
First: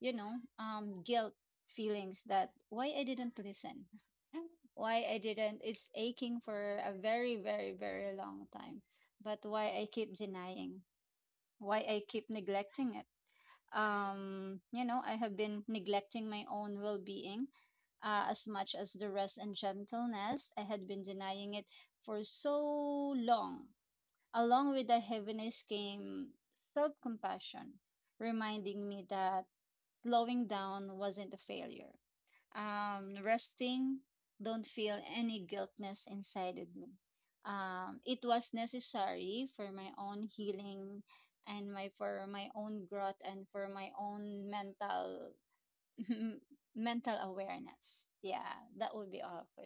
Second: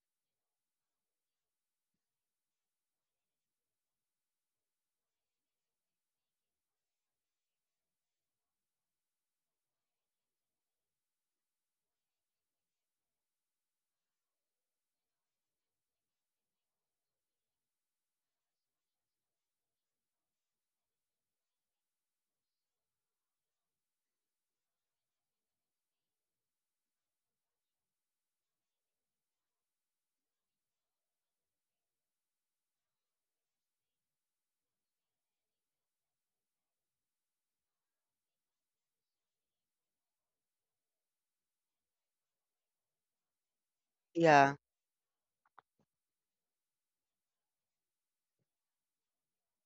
you know guilt feelings that why I didn't listen why I didn't it's aching for a very very very long time but why I keep denying why I keep neglecting it you know I have been neglecting my own well-being as much as the rest and gentleness I had been denying it for so long. Along with the heaviness came self compassion, reminding me that slowing down wasn't a failure. Resting don't feel any guiltness inside of me. It was necessary for my own healing and my for my own growth and for my own
yeah,
mental mental awareness. Yeah, that would be all for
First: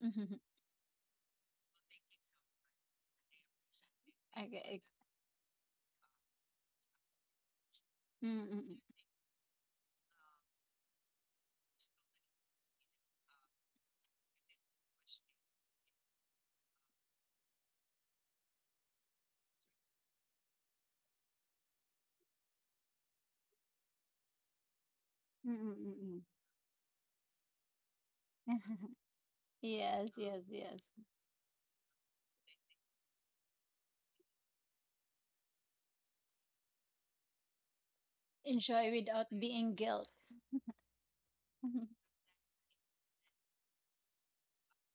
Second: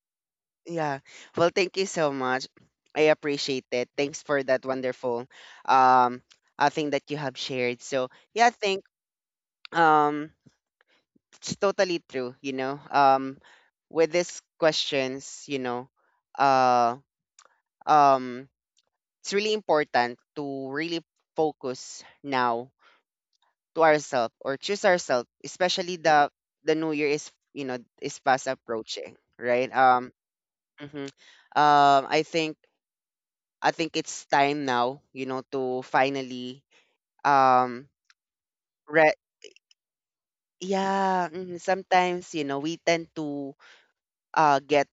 me.
yeah. Well, thank you so much. I appreciate it. Thanks for that
Okay.
wonderful um thing that you have shared. So yeah, I
Mm-mm-mm.
think um it's totally true, with these questions, uh um it's really important to really focus now to ourselves or choose ourselves, especially
Mm-mm-mm.
the new year is is fast approaching, right?
Yes,
um
yes, yes.
mhm. um i think I think it's time now, to finally um
Enjoy
re-
without being guilt.
yeah, mhm, sometimes we tend to get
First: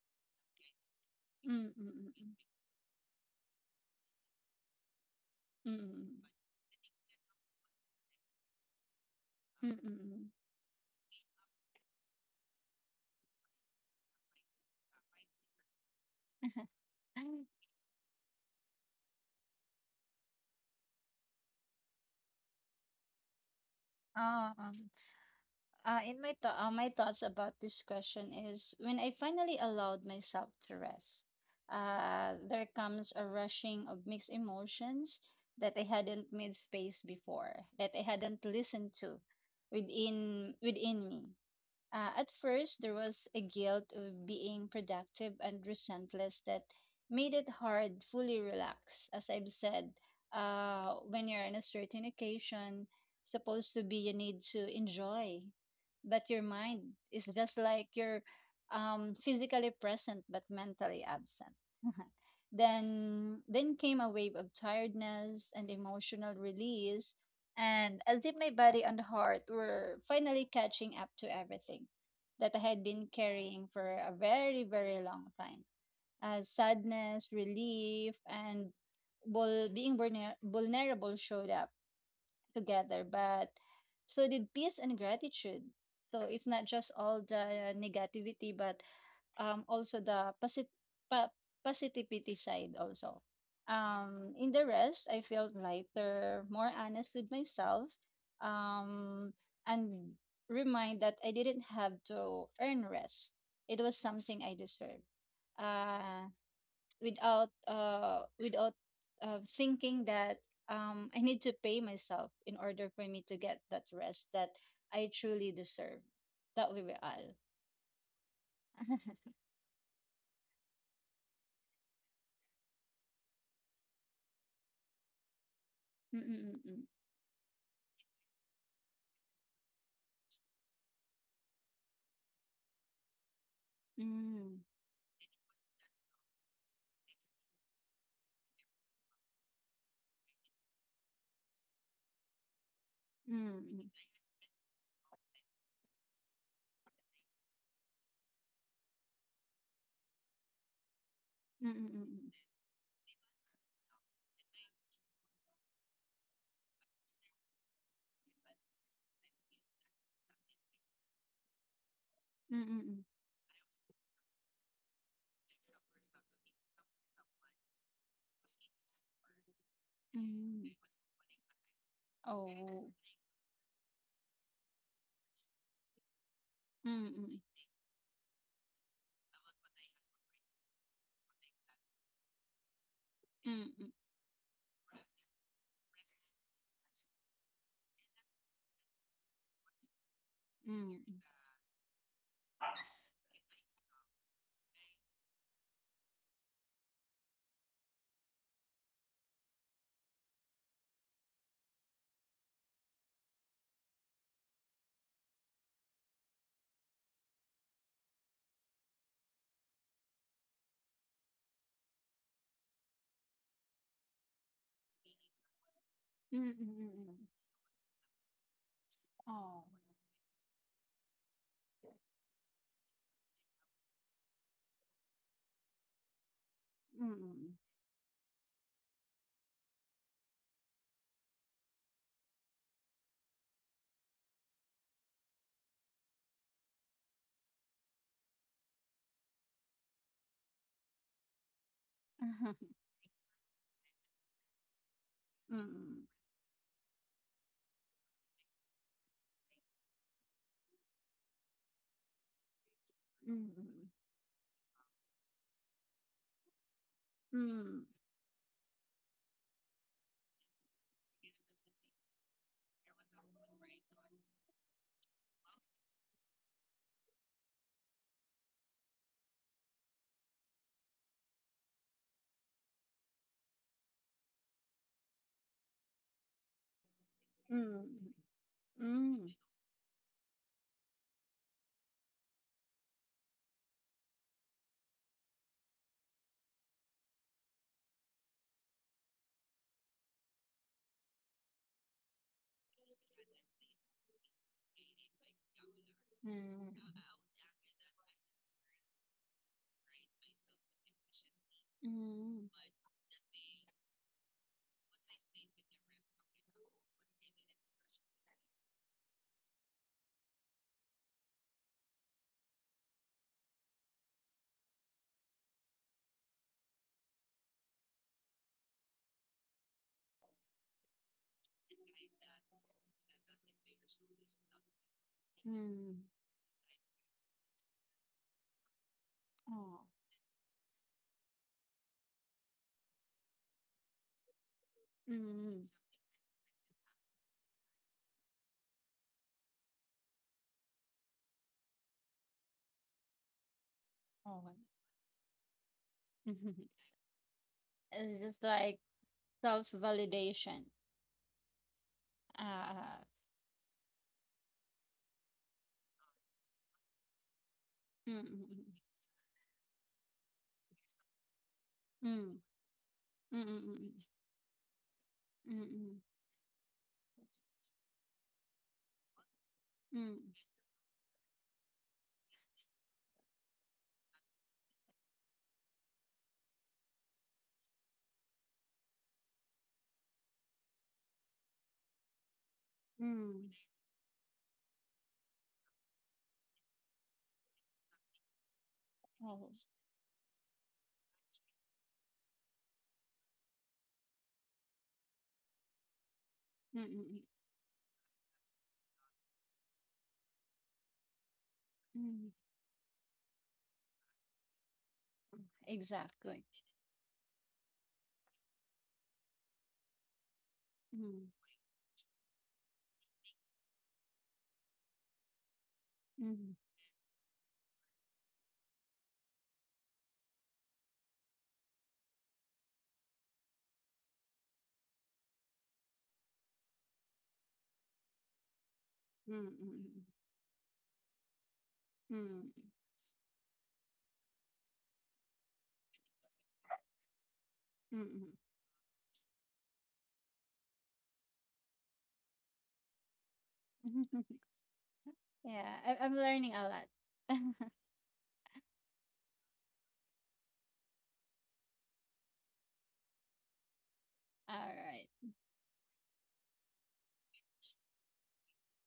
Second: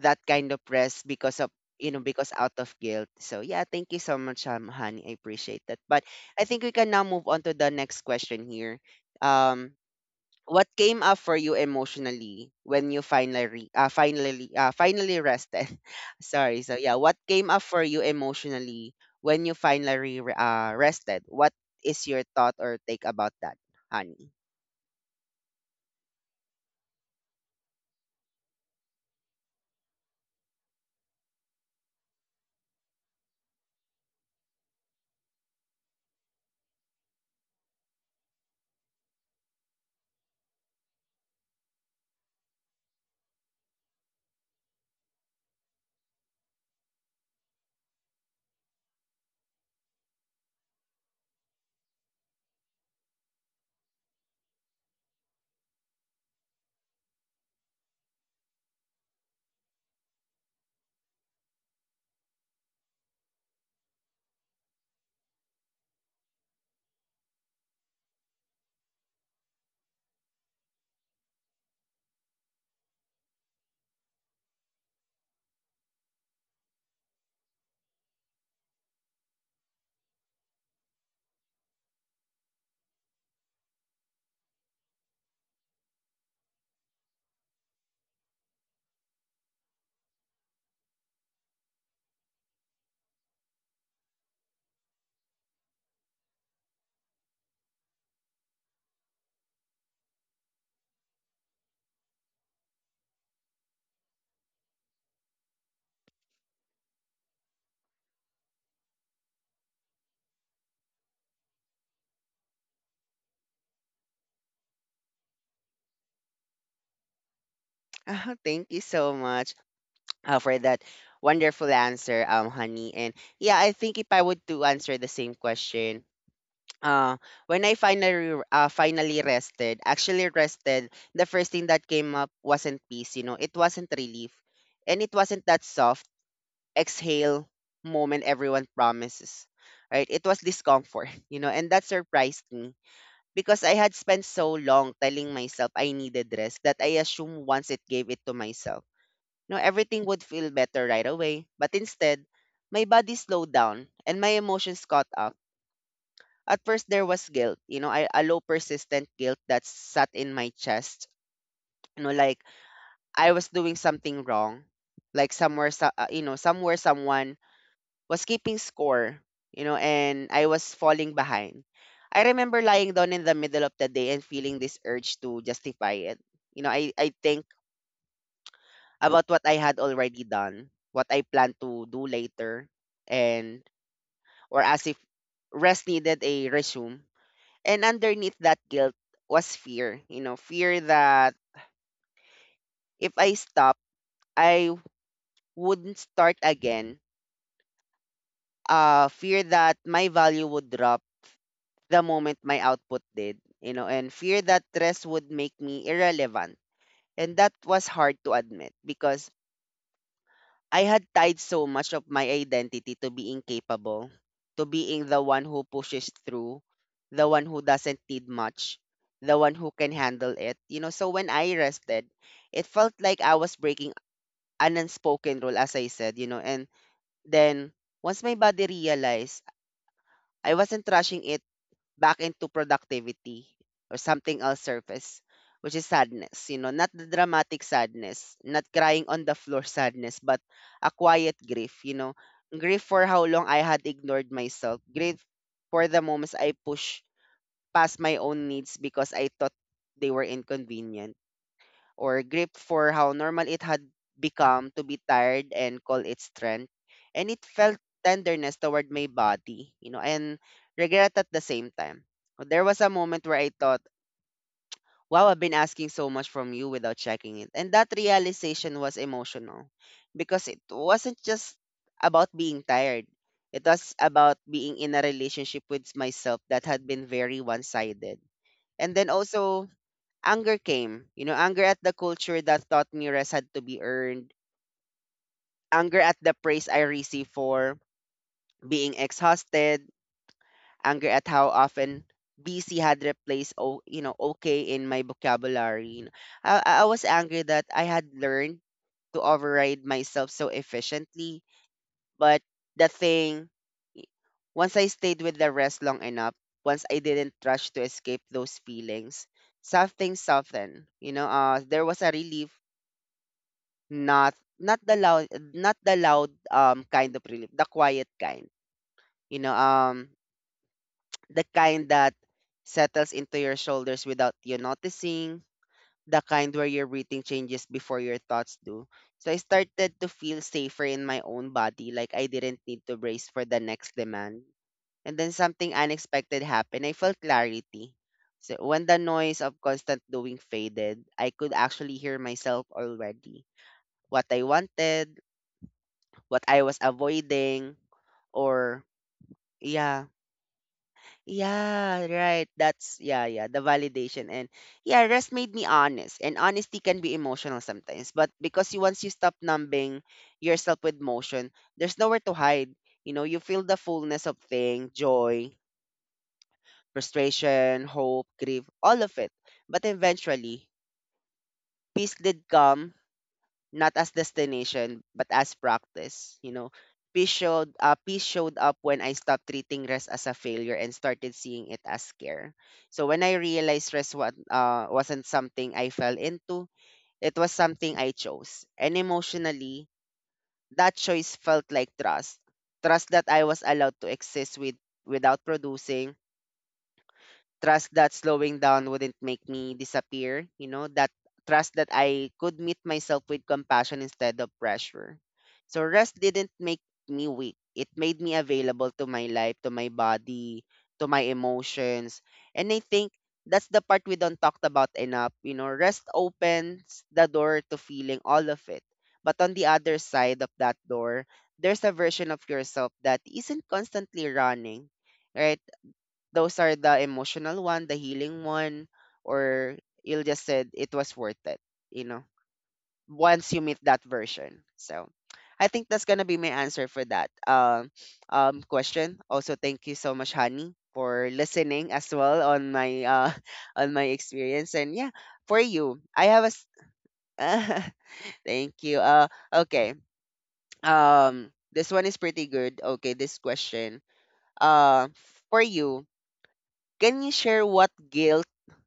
that kind of rest because of you know because
Mhm.
out of guilt, so yeah, thank you so much, honey, I appreciate
Mm,
that,
mm,
but
mm,
I think we can now move on to the next question here
mm,
um
mm, mm,
what came up for you emotionally when you finally finally rested?
mm.
Sorry,
Mm.
so yeah, what came up for you emotionally when you finally rested? What is your thought or take about that, honey?
Um, in my my thoughts about this question is when I finally allowed myself to rest, there comes a rushing of mixed emotions that I hadn't made space before, that I hadn't listened to within me. At first, there was a guilt of being productive and resentless that made it hard fully relax. As I've said, when you're in a certain occasion, supposed to be you need to enjoy, but your mind is just like you're physically present but mentally absent. Then came a wave of tiredness and emotional release, and as if my body and heart were finally catching up to everything that I had been carrying for a very, very long time. As sadness, relief, and vulnerable showed up together, but so did peace and gratitude. So it's not just all the negativity, but also the pa- positivity side also. In the rest, I felt lighter, more honest with myself, um, and remind that I didn't have to earn rest. It was something I deserved. Uh, without thinking that I need to pay myself in order for me to get that rest that I truly deserve. That will be all.
Ah, thank you so much for that wonderful answer, honey. And yeah, I think if I would to answer the same question, uh, when I finally rested, actually rested, the first thing that came up wasn't peace. It wasn't relief,
Ừm,
and it wasn't that soft exhale moment everyone promises. Right? It was discomfort. And that surprised me because I
ừm,
had spent so long telling myself I needed rest that I assumed once it gave it to myself, everything would feel better right away.
ừm,
But
ừm, ừm,
instead,
ừm,
my body slowed down and my emotions caught up. At first, there was guilt, a low persistent guilt that sat in my chest. Like
ừm, ừm, ừm, ừm.
I was doing something wrong, like somewhere, somewhere someone was keeping score, and I was falling behind. I
Ồ,
remember lying down in the middle of the day and feeling this urge to justify it. You know, I,
ừm,
I
ừm,
think about what I had already done, what I plan to do later, and
ừm,
or as if rest needed a resume. And underneath that guilt was fear, fear
ừm,
that if I stopped, I wouldn't start again. Fear that my value would drop the moment my output did, and fear that stress would make me irrelevant. And that was hard to admit because I had tied so much of my identity to being capable, to being the one who pushes
ừm,
through,
ừm, ừm, ừm,
the one who doesn't need much,
ừm.
the one
Ờ.
who can handle it. So when I rested, it felt like I was breaking an unspoken rule, as I said, and
Ừm, ừm.
then once my body realized I wasn't rushing it back into productivity or something else surface, which is sadness. Not the dramatic sadness, not crying on the floor sadness, but a quiet grief. Grief for how long I had ignored myself. Grief for the
Ừm,
moments I pushed past my own needs because I thought they were inconvenient or grip for how normal it had
ừm,
become to be tired and call it strength. And it felt
ừm,
tenderness toward my body, and regret at the same time. There was a moment where I thought, wow, I've been asking so much from you without checking it. And that realization was emotional because it wasn't just about being tired. It was about being in a relationship with myself that had been very one
ừm,
sided. And then
ừm, ừm.
also anger came. Anger at the culture that thought me rest had to be earned, anger at the praise I received for being exhausted, anger at how often busy had replaced oh, you know okay in my vocabulary. I was angry that I had learned to override myself so efficiently, but
Ừm.
the thing i- once I stayed with the rest long enough, once I didn't rush to escape those feelings, something softened. There was a relief. Not not the loud not the loud kind of relief, the quiet kind. You know, um the kind that settles into your shoulders without you noticing,
Ừm, ừm,
the kind where your breathing changes before your thoughts do. So I started to feel safer in my own body, like I didn't need to brace for the next demand. And then something unexpected happened. I felt clarity. So when the noise of constant doing faded, I could actually hear myself already, what I wanted, what I was avoiding,
it's just
or
like
yeah,
self-validation.
yeah right that's
Uh,
yeah yeah the validation. And yeah, rest made me honest, and honesty can be emotional sometimes,
mm,
but
mm,
because you once you stop numbing yourself with motion, there's nowhere to
mm.
hide. You know, you
Mm,
feel the
mm,
fullness of thing: joy,
mm,
frustration, hope, grief, all of it. But
mm,
eventually peace did come, not as destination but as practice. You know, peace showed up when I stopped treating rest as a failure and started seeing it as care. So when I
mm,
realized rest wasn't something I fell into, it was something I chose. And
oh,
emotionally, that choice felt like trust. Trust that I was allowed to exist without producing,
mm, mm, mm, mm,
trust that slowing down wouldn't make me disappear, you know, that trust that
mm,
I
mm,
could meet myself with compassion instead of pressure. So rest
exactly.
didn't make me weak. It made me available to my life, to my body, to my
Mm,
emotions. And I think that's the part we don't talk about enough. You know, rest
mm,
opens the door to feeling all of it. But on the other side of that door, there's a version of yourself that isn't constantly running, right? Those are the emotional one, the healing one,
mm,
or
mm,
you'll just said it was worth it, you know,
mm,
once you meet that version. So I think that's gonna be my answer for that
mm,
question. Also, thank you so much, Honey, for listening as well on my on my
mm.
experience. And yeah, for
Yeah,
you,
I'm
I have a
learning a
s-
lot.
thank you. Okay. This one is pretty good. Okay, this question.
All right.
Uh, for you, can you share what guilt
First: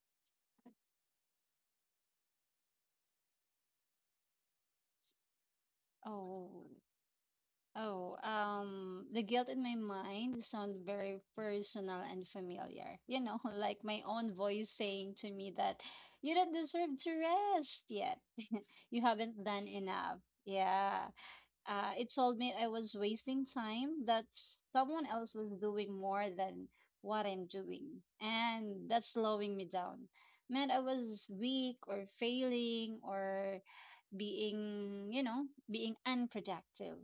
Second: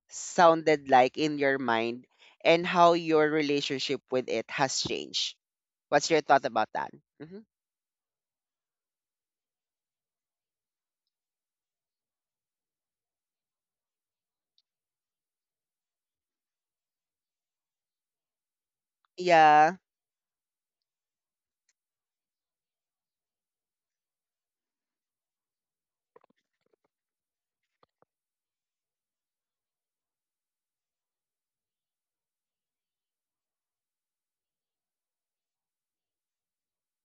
sounded like in your mind and how your relationship with it has changed? What's your thought
Oh,
about that? Hmm.
oh, the guilt in my mind sound very personal and familiar. You know, like my own voice saying to me that you don't deserve to rest yet. You haven't done
Yeah,
enough. Yeah. It told me I was wasting time, that someone else was doing more than what I'm doing, and that's slowing me down. Meant I was weak or failing or being, you know, being unproductive.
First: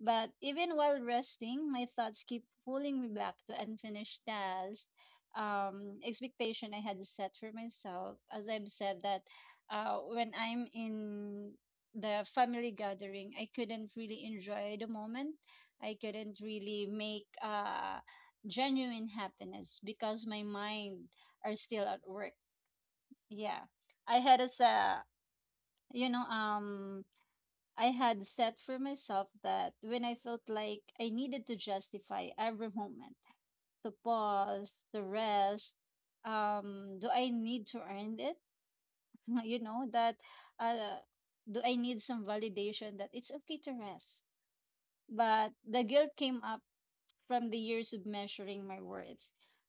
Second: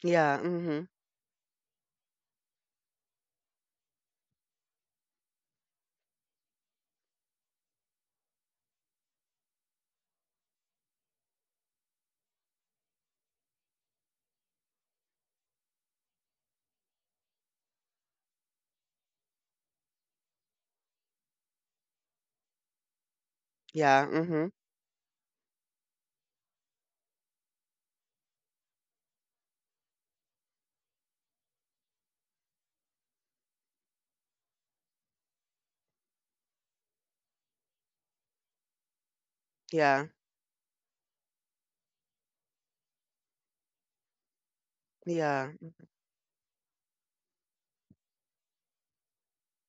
But
yeah,
even
mm-hmm.
while resting, my thoughts keep pulling me back to unfinished tasks, expectation I had set for myself. As I've said that when I'm in the family gathering, I couldn't really enjoy the moment. I couldn't really make genuine happiness because my mind are still at work. Yeah,
Yeah,
I had
mm-hmm.
as a you know I had set for myself that when I felt like I needed to justify every moment, to pause, to rest, do I need to earn it?
Yeah,
That uh, do I need some validation that it's okay to rest?
yeah,
But the guilt came up from the years of measuring my worth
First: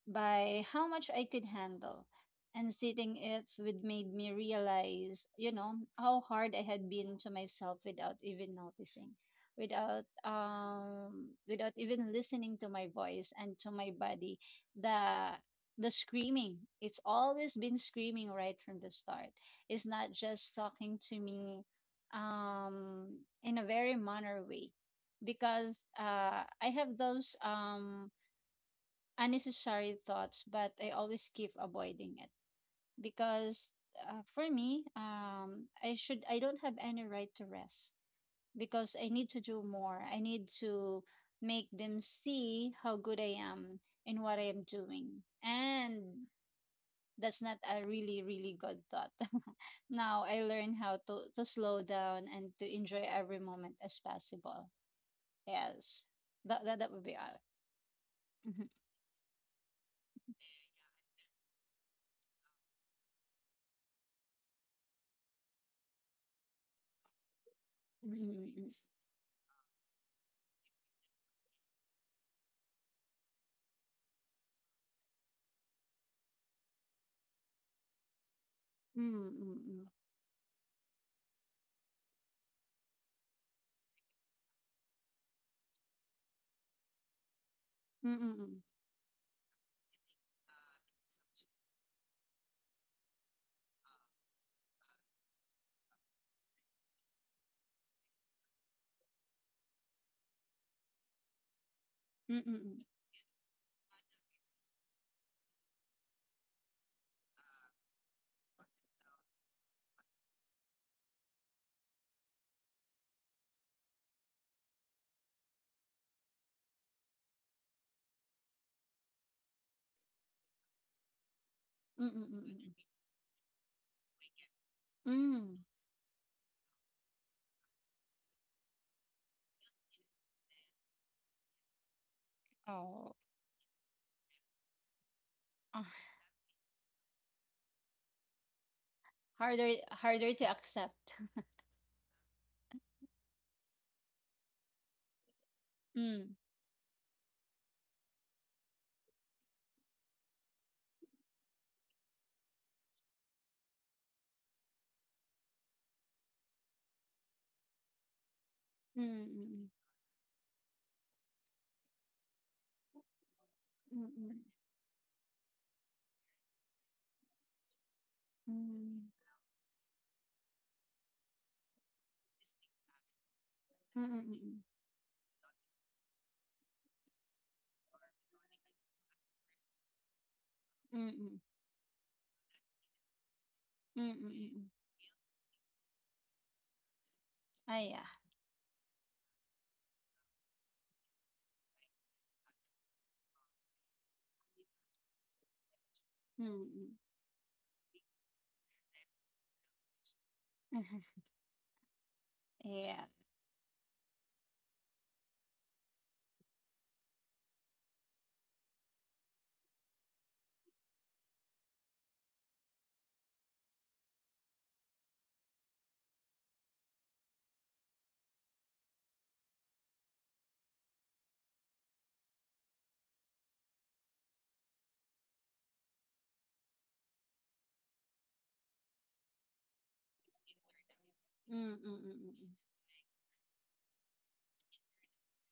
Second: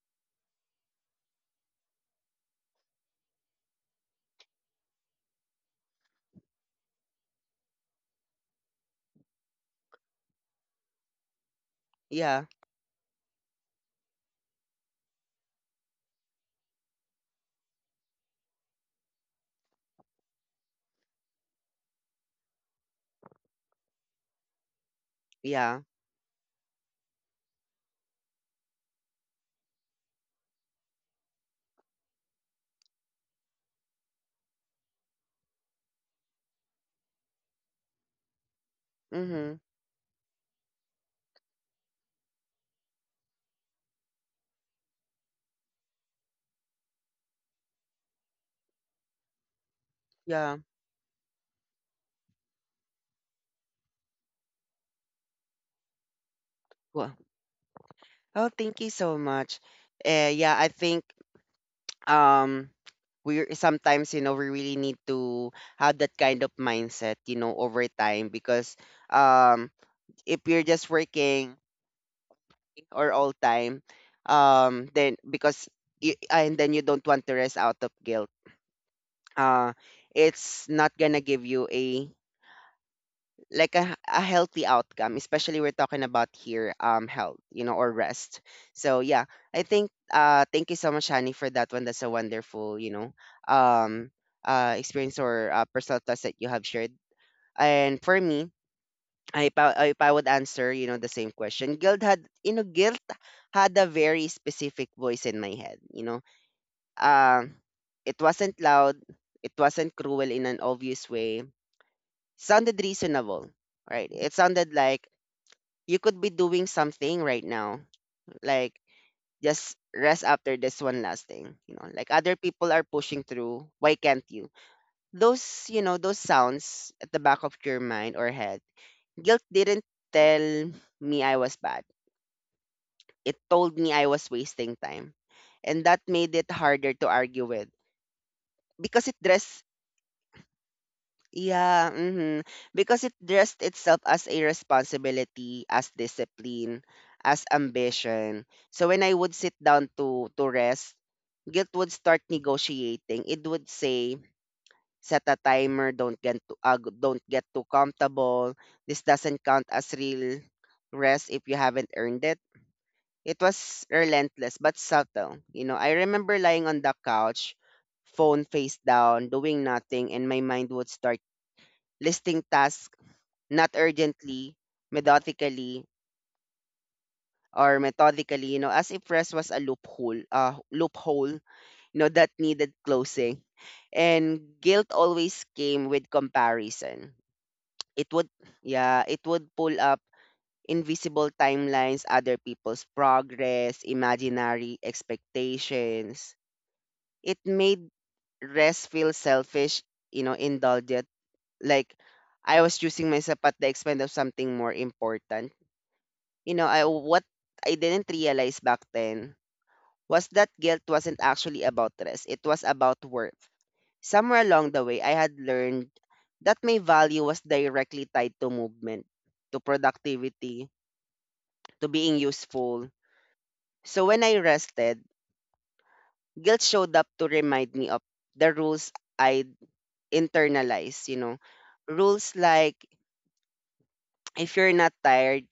by how much I could handle. And sitting it would made me realize, how hard I had been to myself without even noticing, without even
yeah,
listening to my voice and to my body. The the screaming. It's always been screaming right from the start. It's not just talking to me um in a very manner way because
yeah,
I have those unnecessary thoughts, but I always keep avoiding it because for me, I don't have any right to rest because I need to
mm-hmm.
do more. I need to make them see how good I am in what I am doing, and that's not a really really good thought. Now I
Yeah.
learn how to slow down and to enjoy every moment as possible. Yes, that would
Well,
be all.
oh,
Mhm.
thank you so much. Yeah, I think um, we sometimes, you know, we really need to have that kind of mindset, you know, over time,
Mm, mm,
because um if you're just working or all time, then because you, and then you don't want to rest out of guilt.
mm,
uh
mm,
it's not gonna give you a a healthy outcome, especially we're talking about here, um, health, you know, or rest.
mm,
So yeah, I think, uh, thank you so much, honey, for that one. That's a wonderful, you know, um, uh, experience or, personal thoughts that you have shared. And for me, if I would answer, you know, the same question,
mm, mm, mm,
guilt had a very specific voice in my head, you know. Um, it wasn't loud, it wasn't cruel in an obvious way. Sounded reasonable, right? It sounded like you could be doing something right now, like just rest after this one last thing, you know.
mm,
Like other people
mm,
are pushing through, why can't you?
mm.
Those, you know, those sounds at the back of your mind or head. Guilt didn't tell me I was bad.
Oh,
It told me I was wasting time.
ah,
And that made it harder to argue with, because it dressed,
harder, harder to accept.
yeah, hmm, because it dressed itself as a responsibility, as
Mm,
discipline, as ambition. So when I would sit down to rest, guilt would start negotiating. It would say set a timer, don't get too comfortable. This
mm,
doesn't count
mm,
as real rest if you haven't earned it. It was
mm,
relentless but subtle. You know, I remember lying on the couch, phone face
mm,
down, doing nothing, and my mind would start listing tasks, not
mm,
urgently,
mm,
methodically, methodically, you know, as if rest was a
mm, mm,
loophole,
mm,
you know, that needed closing.
mm, mm, mm,
And
mm.
guilt always came with comparison.
Ah, yeah.
It would, yeah, it would pull up invisible timelines, other people's progress, imaginary expectations.
Mm, mm.
It made rest feel selfish, you know, indulgent. Like I was
Yeah.
choosing myself at the expense of something more important. You know, I didn't realize back then was that guilt wasn't actually about rest. It was about worth. Somewhere along the way, I had learned that my value was directly tied to movement, to productivity, to being useful. So when I rested, guilt showed up to remind me of the rules I internalize, you know.
Mm, mm, mm,
Rules
mm, mm.
like, if you're not tired,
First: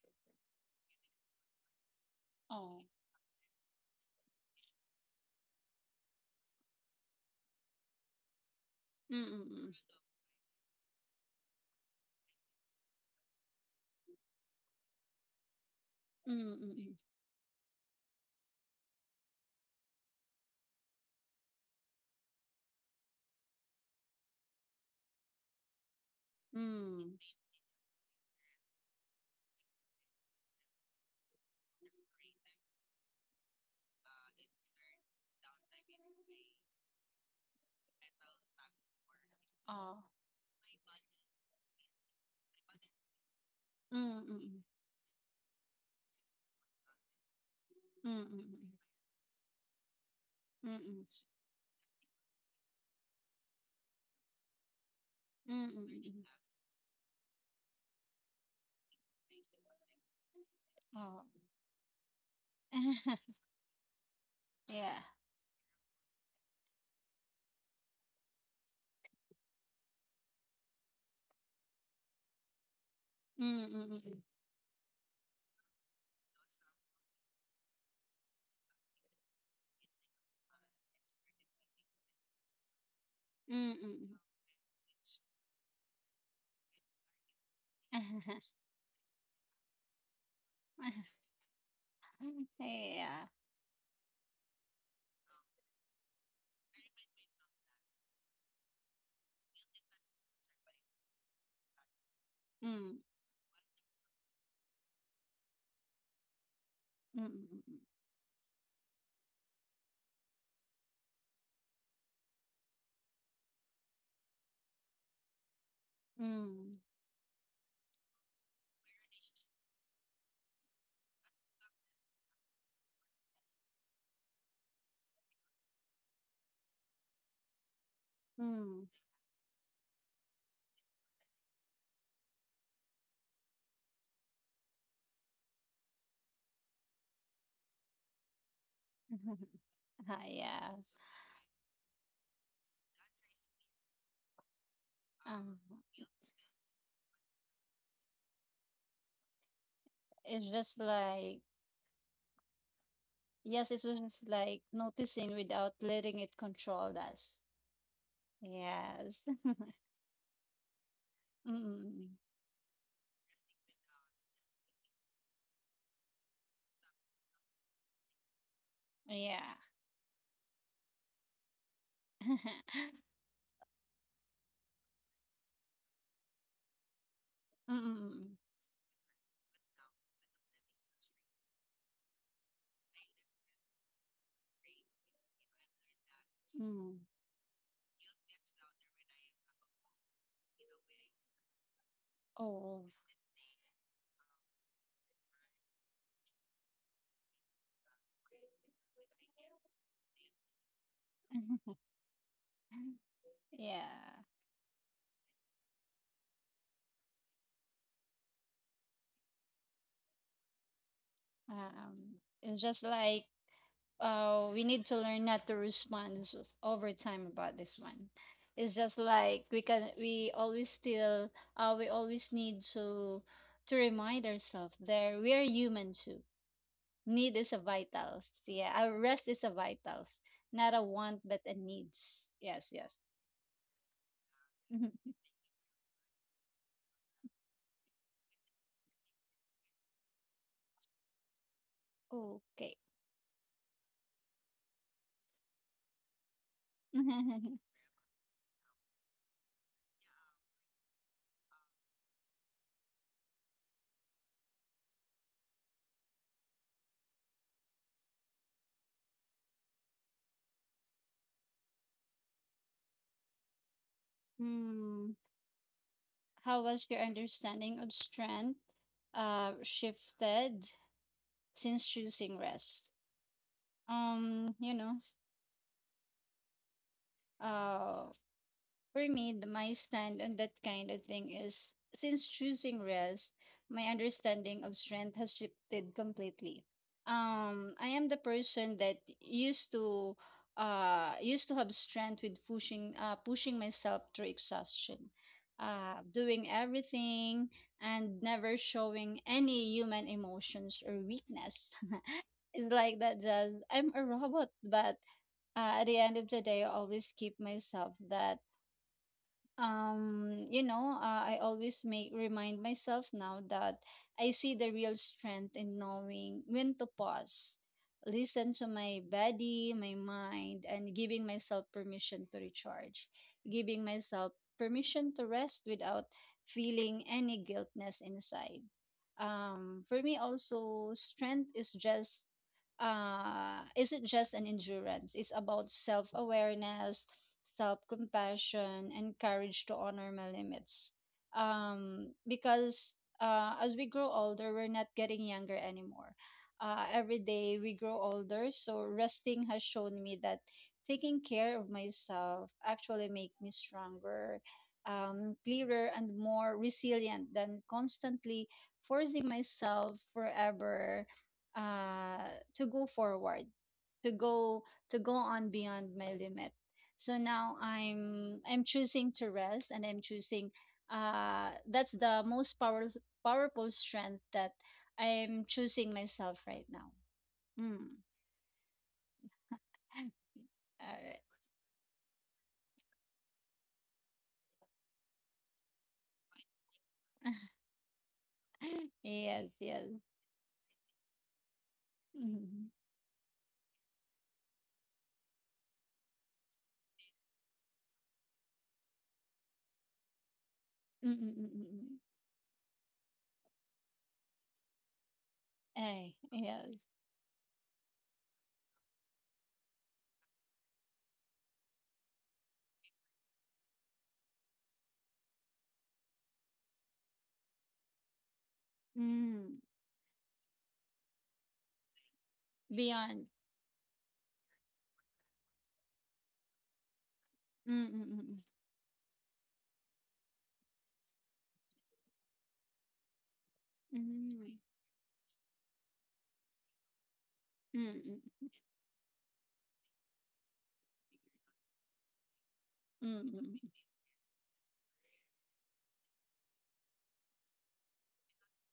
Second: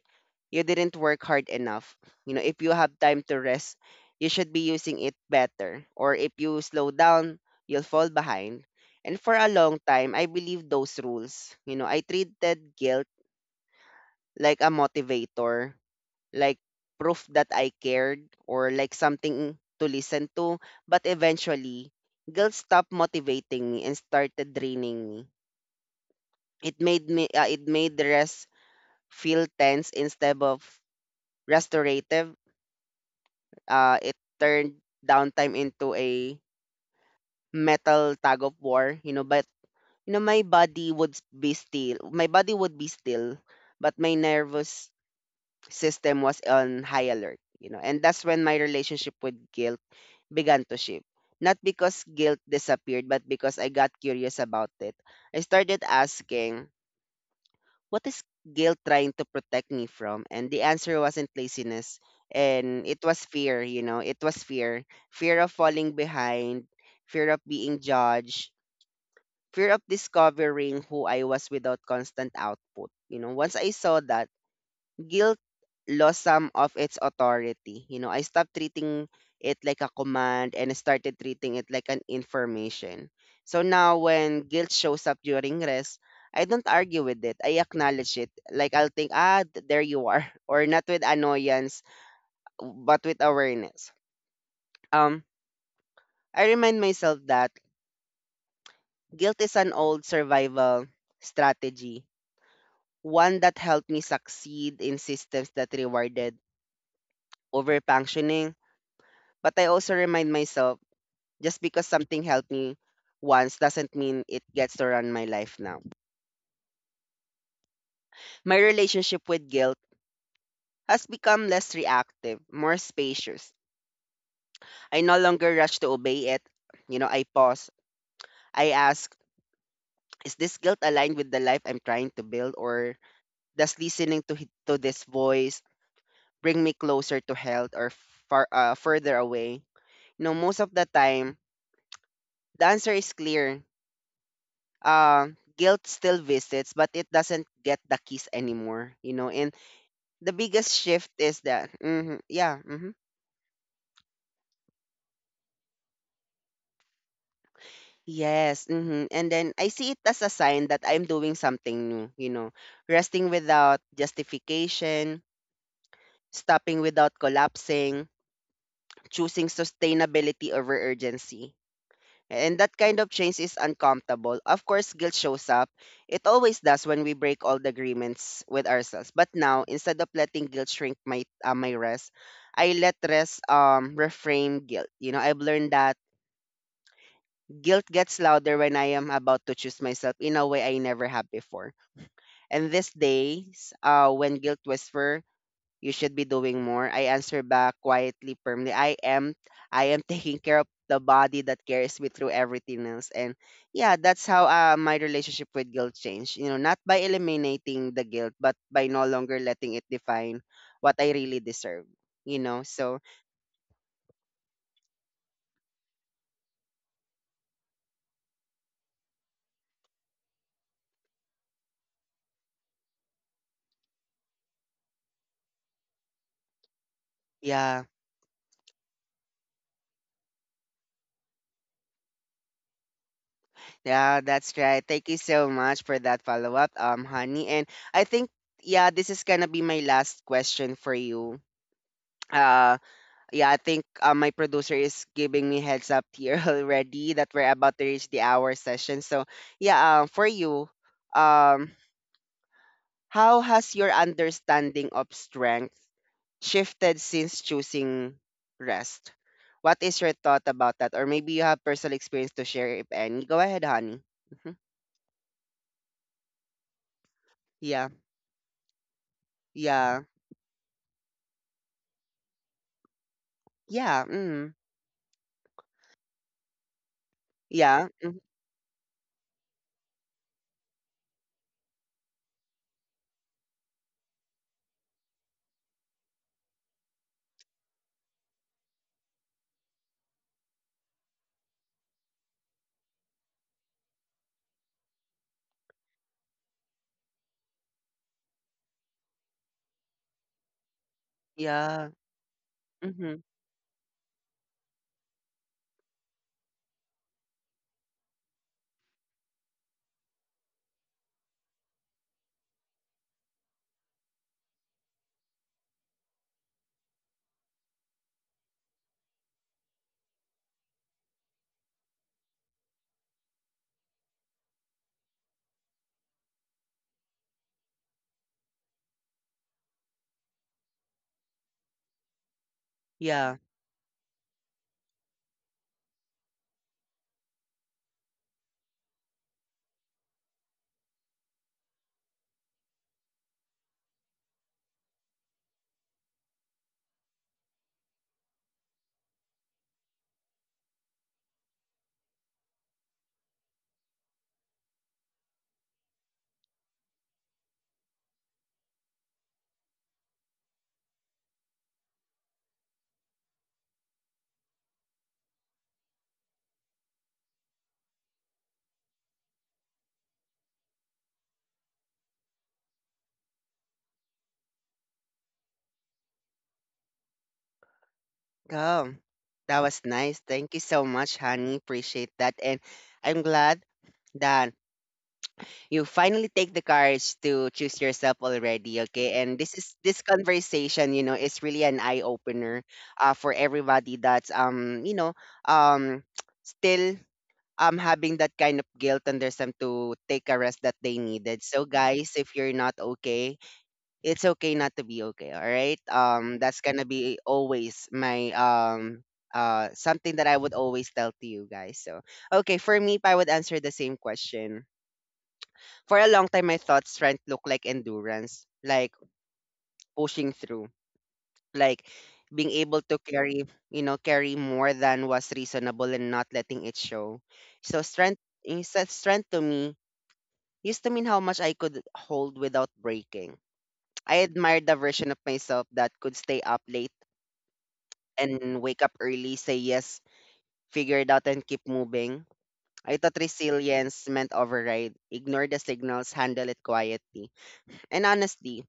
you didn't work hard enough. You know, if you
Oh.
have time to rest, you should be using it better. Or if you slow down, you'll fall behind. And
Mm,
for a
mm,
long time, I believe those rules. You know, I treated guilt like a motivator,
mm, mm,
like
mm, mm, mm.
proof that I cared, or like something to listen to. But eventually, guilt stopped motivating me and started draining me. It made the rest feel tense instead of restorative. It turned downtime into a metal tug of war, you know, but
Oh.
you know my body would s- be still. My body would be still, but
Mm,
my
mm, mm.
nervous system was on high alert, you know. And that's when my
Mm-mm-mm.
relationship with guilt began to shift.
Mm-mm.
Not because guilt disappeared, but because I got curious about it. I started
Mm-mm-mm.
asking, what is guilt trying to protect me from? And the answer
Oh.
wasn't laziness. And it was fear, you know, It was fear.
Yeah.
Fear of falling behind, fear of being judged, fear of discovering who I was without constant output. You know, once I
Ừm, ừm,
saw
ừm,
that, guilt lost some of its authority. You know, I stopped treating it like a command and I started treating it like an information. So
ừm,
now
ừm.
when guilt shows up during rest, I don't argue with it. I
À,
acknowledge it. Like I'll think, ah, there you are. Or not with annoyance,
hay
but with
à.
awareness. Um, I remind myself that guilt is an old survival strategy,
Ừm,
one that helped me succeed in systems that rewarded
ừm,
over. But I also remind myself, just because something helped me once doesn't mean it gets to run my life now.
ừm,
My relationship with guilt has become less reactive, more spacious. I no longer rush to obey it. You know, I pause.
ừm, ừm. Hi, yeah. Mm, mm,
I
mm, mm, mm. Mm.
ask, is this guilt aligned with the life I'm trying to build, or does listening to this voice bring me closer to health, or far further away?
Ah,
You know, most of
yes.
the time the answer is clear. Um,
Um,
guilt still visits, but it doesn't get the keys anymore, you know. And the
it's
biggest
just
shift is
like,
that, hmm, yeah, hmm,
yes, it was just like noticing without letting it control us.
yes, hmm,
Yes.
and then I see it as a sign that I'm doing
Mm,
something new,
mm,
you know: resting without justification, stopping without collapsing,
mm. Yeah.
choosing sustainability over urgency. And that kind of change is uncomfortable. Of course, guilt shows up. It always does when we break all the
Mm, mm. Mm.
agreements with ourselves. But now, instead of letting guilt shrink my rest, I let rest reframe guilt. You know, I've learned that
Mm.
guilt gets louder when I am about to choose myself in a way I never have before. And
Oh.
these days, when guilt whisper, you should be doing more. I answer back quietly, firmly. I am taking care of the body that carries me through everything else. And yeah,
Yeah.
that's how, my relationship with guilt changed. You know, not by eliminating the guilt, but by no longer letting it define what I really deserve. You
It's
know,
just
so
like we need to learn not to respond over time about this one. It's just like we always still, we always need to remind ourselves that we are human too. Need is a
yeah,
vitals. Yeah, our rest is a vitals, not a want but a needs. Yes, yes.
yeah, that's right. Thank
Mhm.
you so much for that follow up, honey. And I think, yeah, this is gonna be my last question for you.
Okay.
Uh, Yeah, I think, my producer is giving me heads up here already that we're about to reach the hour session. So, yeah, for you, um, how has your understanding of strength shifted since choosing rest? What is your thought about that? Or maybe you have personal experience to share, if any. Go ahead, honey. Mhm.
Hmm. How was your understanding
Yeah,
of strength
yeah,
shifted since choosing rest?
yeah,
Um,
mm,
you know.
yeah,
uh,
mm,
for me, my stand on that kind of thing is since choosing rest, my understanding of strength has shifted completely. I am the person that used to have strength with pushing myself through exhaustion, doing everything and never showing any human emotions or weakness.
yeah,
It's like that
mm-hmm,
just I'm a robot, but at the end of the day, I always keep myself that I always make remind myself now that I see the real strength in knowing when to pause, listen to my body, my mind, and giving myself permission to recharge, giving myself permission to rest without feeling any guiltness inside. For me also, strength is just
yeah.
isn't just an endurance. It's about self awareness, self compassion, and courage to honor my limits. Because as we grow older, we're not getting younger anymore. Every day we grow older, so resting has shown me that taking care of myself actually make me stronger, clearer, and more resilient than constantly forcing myself forever, uh, to go forward, to go to go on beyond my limit. So now I'm choosing to rest, and I'm choosing, that's the most powerful strength, that I'm choosing myself right now. Mm.
Oh, that was nice. Thank you
All
so much, honey. Appreciate that. And I'm glad that you finally take the courage to choose yourself
right.
already, okay? And
Yes,
this is
yes.
this conversation, you know, is really an eye opener
Mm-hmm.
for everybody that's you know, um still having that kind of guilt and there's some to take a rest that they needed. So
Mm-mm-mm-mm.
guys, if you're not okay, it's okay not to be okay, all right?
Ay,
Um, that's
yes.
gonna be always my um, uh, something that I would always tell to you guys. So okay, for me, if I would answer the same question, for a long time I thought strength looked like endurance, like
Mm.
pushing through, like being able to
Beyond.
carry, you know, carry more than was reasonable and not letting it show. So strength
Mm-mm-mm.
is that strength to me used to mean how much I could hold without breaking. I
Mm-mm.
admired the version of myself that could stay up late
Mm-mm.
and wake up early, say yes, figure it out, and keep moving. I thought resilience meant override, ignore the signals, handle it quietly. And honestly,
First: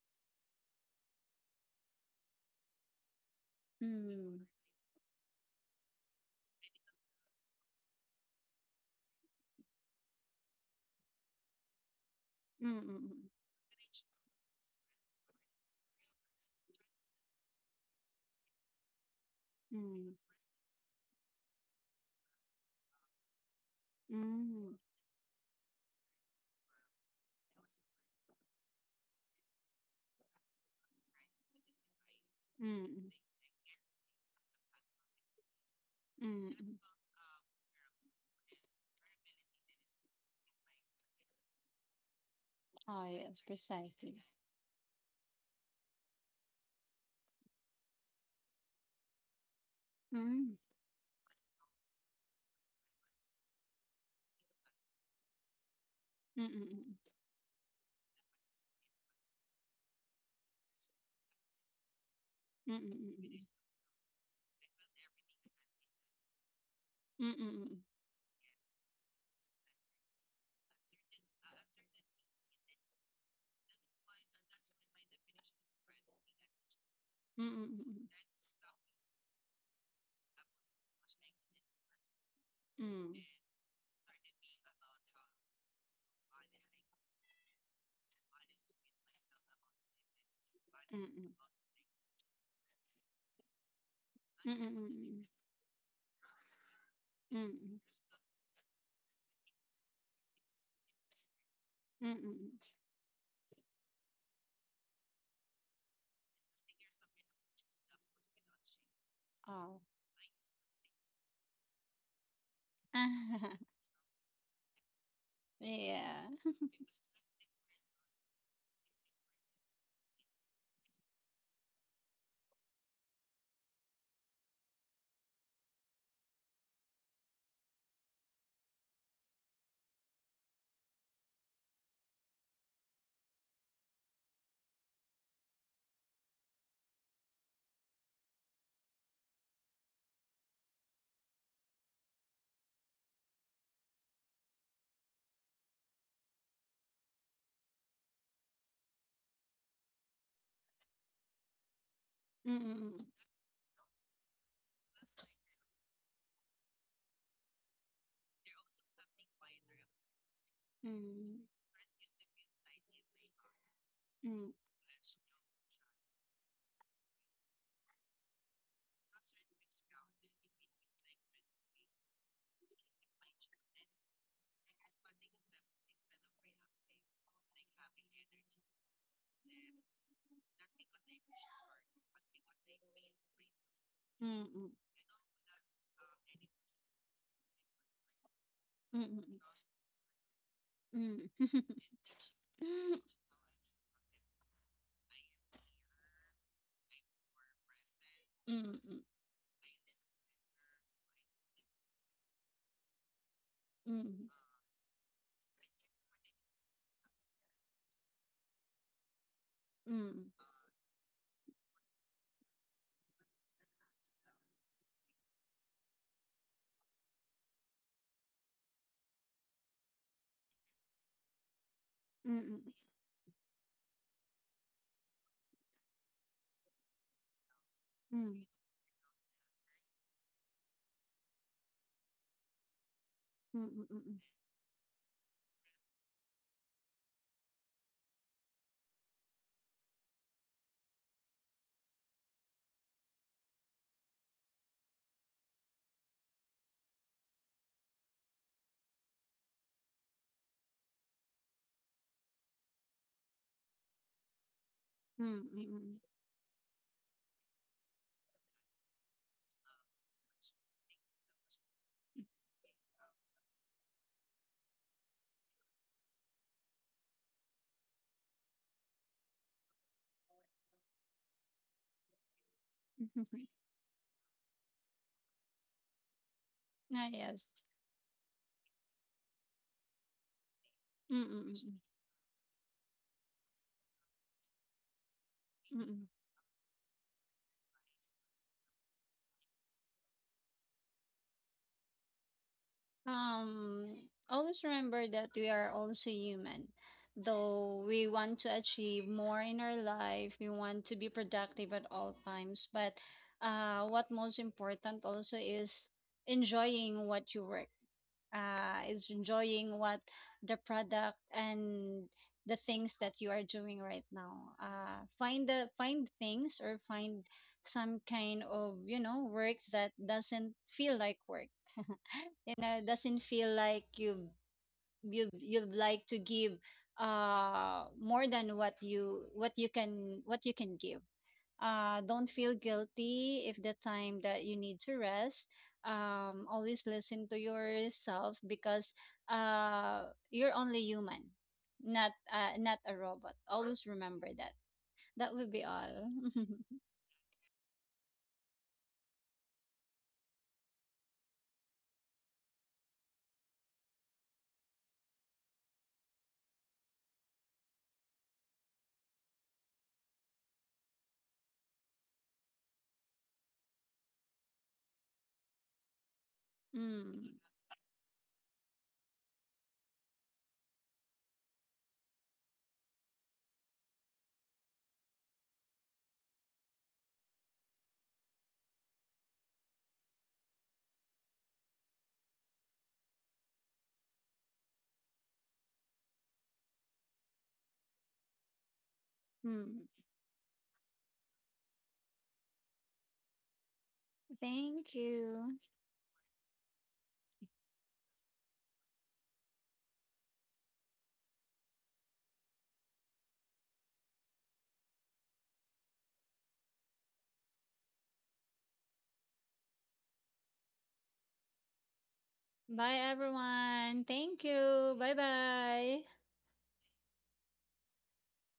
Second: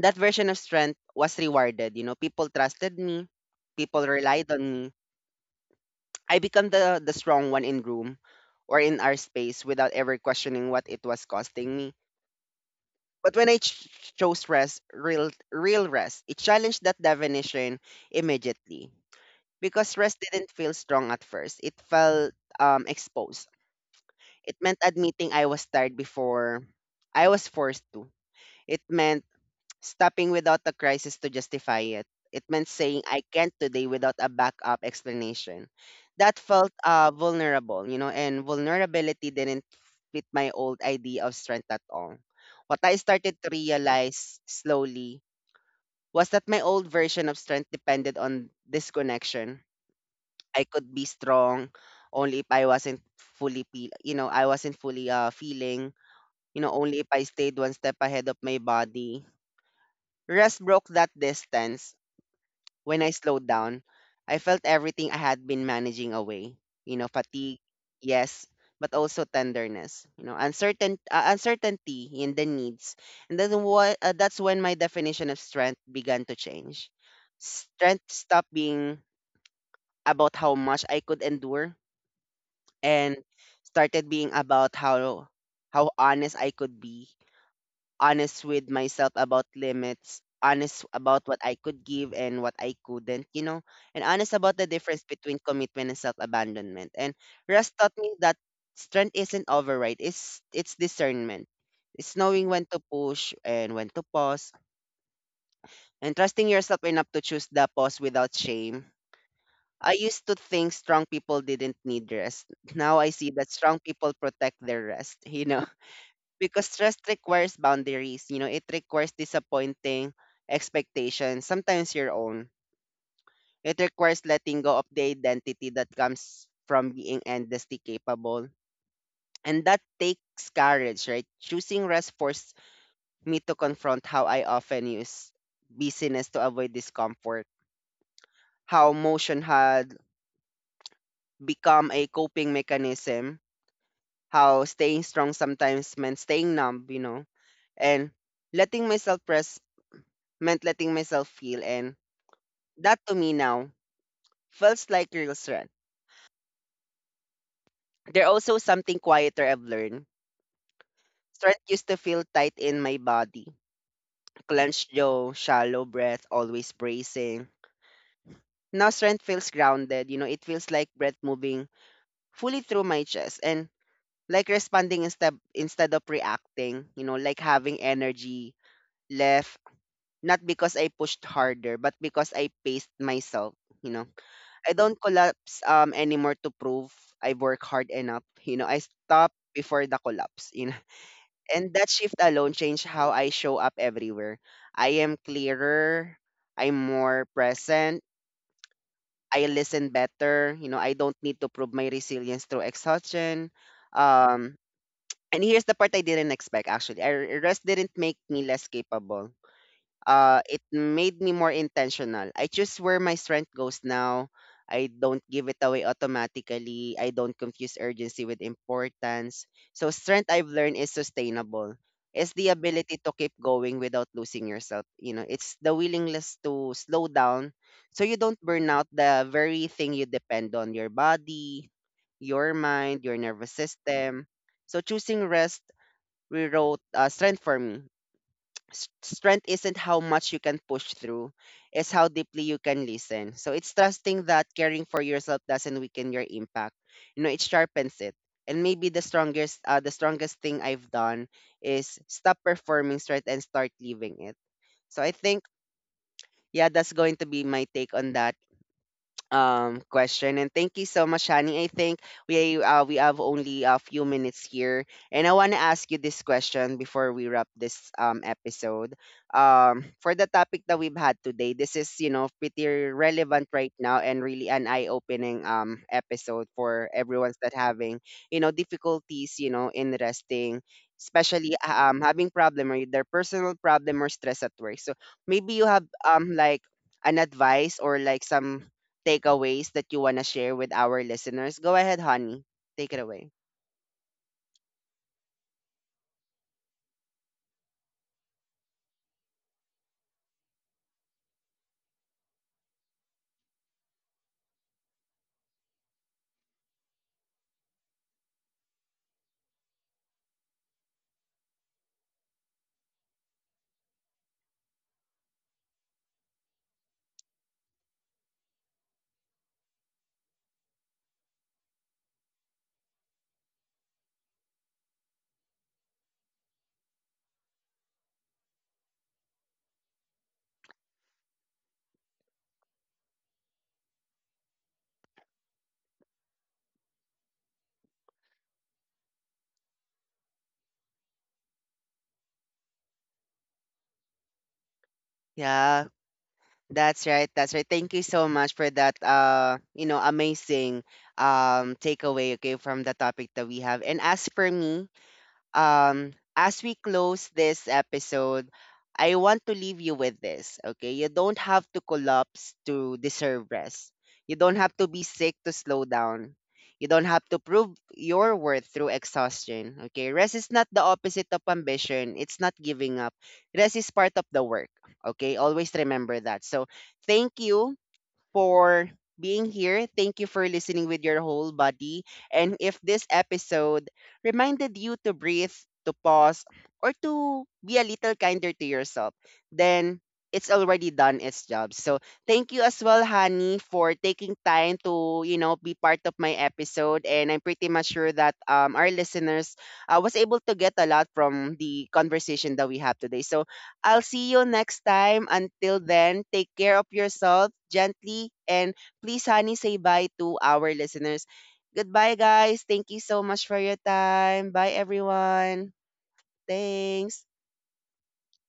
that version of strength was rewarded. You know, people trusted me, people
Mm-mm.
relied on me. I become the strong one in room or in our space without ever questioning what it was costing me. But
Mm-mm.
when chose rest, real rest, it challenged that definition immediately. Because
Mm-mm.
rest didn't feel strong at first. It felt, exposed. It
Mm,
meant admitting I was tired before I was forced to. It meant stopping without a crisis to justify it. It meant saying
mm,
I can't today without a backup explanation. That
mm,
felt
mm.
vulnerable, you know, and vulnerability didn't fit my old idea of strength at all. What I
Oh,
started
yes,
to
precisely.
realize slowly was that my old version of strength depended on disconnection.
Mm,
I could be strong only if I wasn't fully feeling,
mm,
you know, only if
mm,
I stayed one step ahead of my body. Rest broke that distance
mm,
when I slowed
mm,
down. I felt everything I had been managing away, you know,
mm, mm,
fatigue,
mm,
yes, but also tenderness, you know, uncertainty in the needs. And then what that's when my definition of strength began to change.
mm,
Strength
mm,
stopped being about how much I could endure and
mm,
started being about how honest I could be, honest with myself about limits, honest
mm, mm,
about
mm.
what I could give and what I couldn't, you know, and honest about the difference
Mm-mm.
between commitment and self-abandonment. And Russ
Mm-mm.
taught me that strength isn't override, it's discernment. It's
Mm-mm.
knowing
Mm-mm.
when to push and when to pause and trusting yourself enough to choose the pause without shame.
Oh.
I used to think strong people didn't need rest. Now I see that strong people protect their rest, you know,
Yeah.
because rest requires boundaries, you know, it requires disappointing expectations, sometimes your own. It requires letting go of the identity that comes from being endlessly capable. And that takes courage, right? Choosing rest forced me to confront how I often use busyness to avoid discomfort, how motion had become a coping mechanism, how staying strong sometimes meant staying numb, you know, and letting myself press meant letting myself feel. And that
Mm-mm.
to me now feels like real strength. There also something quieter I've learned.
Mm-mm.
Strength used to feel tight in my body, clenched jaw, shallow breath, always bracing. Now strength feels grounded. You know, it feels like breath moving fully through my chest and like responding instead of reacting. You know, like having energy left. Not because I pushed harder, but because I paced myself, you know.
Mm-mm.
I don't collapse anymore to prove I work hard enough. You know, I stop
Mm-mm.
before the collapse, you know.
Mm-mm.
And that shift alone changed how I show up everywhere. I am clearer, I'm more present,
Mm-mm.
I listen better, you know, I don't need to prove my resilience through exhaustion.
Mm-mm.
Um and here's the part I didn't expect actually. I rest didn't make me less capable, it made me more intentional. I choose where my strength goes now. I don't give it away automatically. I don't confuse urgency with importance. So, strength I've learned is sustainable. It's
Mm-mm. Mm-mm.
the
Mm-mm.
ability to keep going without losing yourself. You know, it's the willingness to slow down so you don't burn out the very thing you depend on, your body, your mind, your nervous
Mm-mm. Mm-mm.
system. So, choosing rest rewrote strength for me. Strength isn't how much you can push through, it's how deeply you can listen. So it's trusting that caring for yourself doesn't weaken your impact. You know, it sharpens it. And maybe the strongest thing I've done is stop performing strength and start living it. So I think,
Mm-mm.
yeah, that's going to be my take on that question, and thank you so much, Shani. I think we have only a few minutes here, and I want to ask you this question before we wrap this episode. Um, for the topic that we've had today, this is you know pretty relevant right now and really an eye-opening episode for
Ah,
everyone's
yes.
that having you know difficulties, you know, in resting especially
Mm-mm.
having problem or their personal problem or stress at work. So maybe you have
Mm-mm.
like an advice or like some takeaways that you want to share with our listeners? Go ahead, honey. Take it away.
Um, Always remember that we are also human. Though we want to achieve more in our life, we want to be productive at all times. But what most important also is enjoying what you work. Is enjoying what the product and the things that you are doing right now. Find things or find some kind of work that doesn't feel like work. You know, doesn't feel like you'd like to give more than what you can what you can give. Don't feel guilty if the time that you need to rest. Always listen to yourself because uh, you're only human, not not a robot. Always remember that. That would be
Yeah,
all.
that's right. That's right. Thank you so much for that you know, amazing takeaway, okay, from the topic that we have. And as for me, as we close this episode, I want to leave you with this, okay? You don't have to collapse to deserve rest. You don't have to be sick to slow down. You don't have to
Mm.
prove your worth through exhaustion, okay? Rest is not the opposite of ambition. It's not giving up. Rest is part of the work, okay? Always remember that. So, thank you for being here. Thank you for listening with your whole body. And if this episode reminded you to breathe, to pause, or to be a little kinder to yourself,
Mm.
then it's already done its job. So thank you as well, Honey, for taking time
Thank
to, you know,
you.
be part of my episode. And I'm pretty much sure that our listeners was able to get a lot from the conversation that we have today. So I'll see you next time. Until then, take care of yourself gently. And please, honey, say bye to our listeners. Goodbye, guys. Thank
Bye,
you so much for your
everyone. Thank
time. Bye,
you. Bye
everyone.
bye.
Thanks.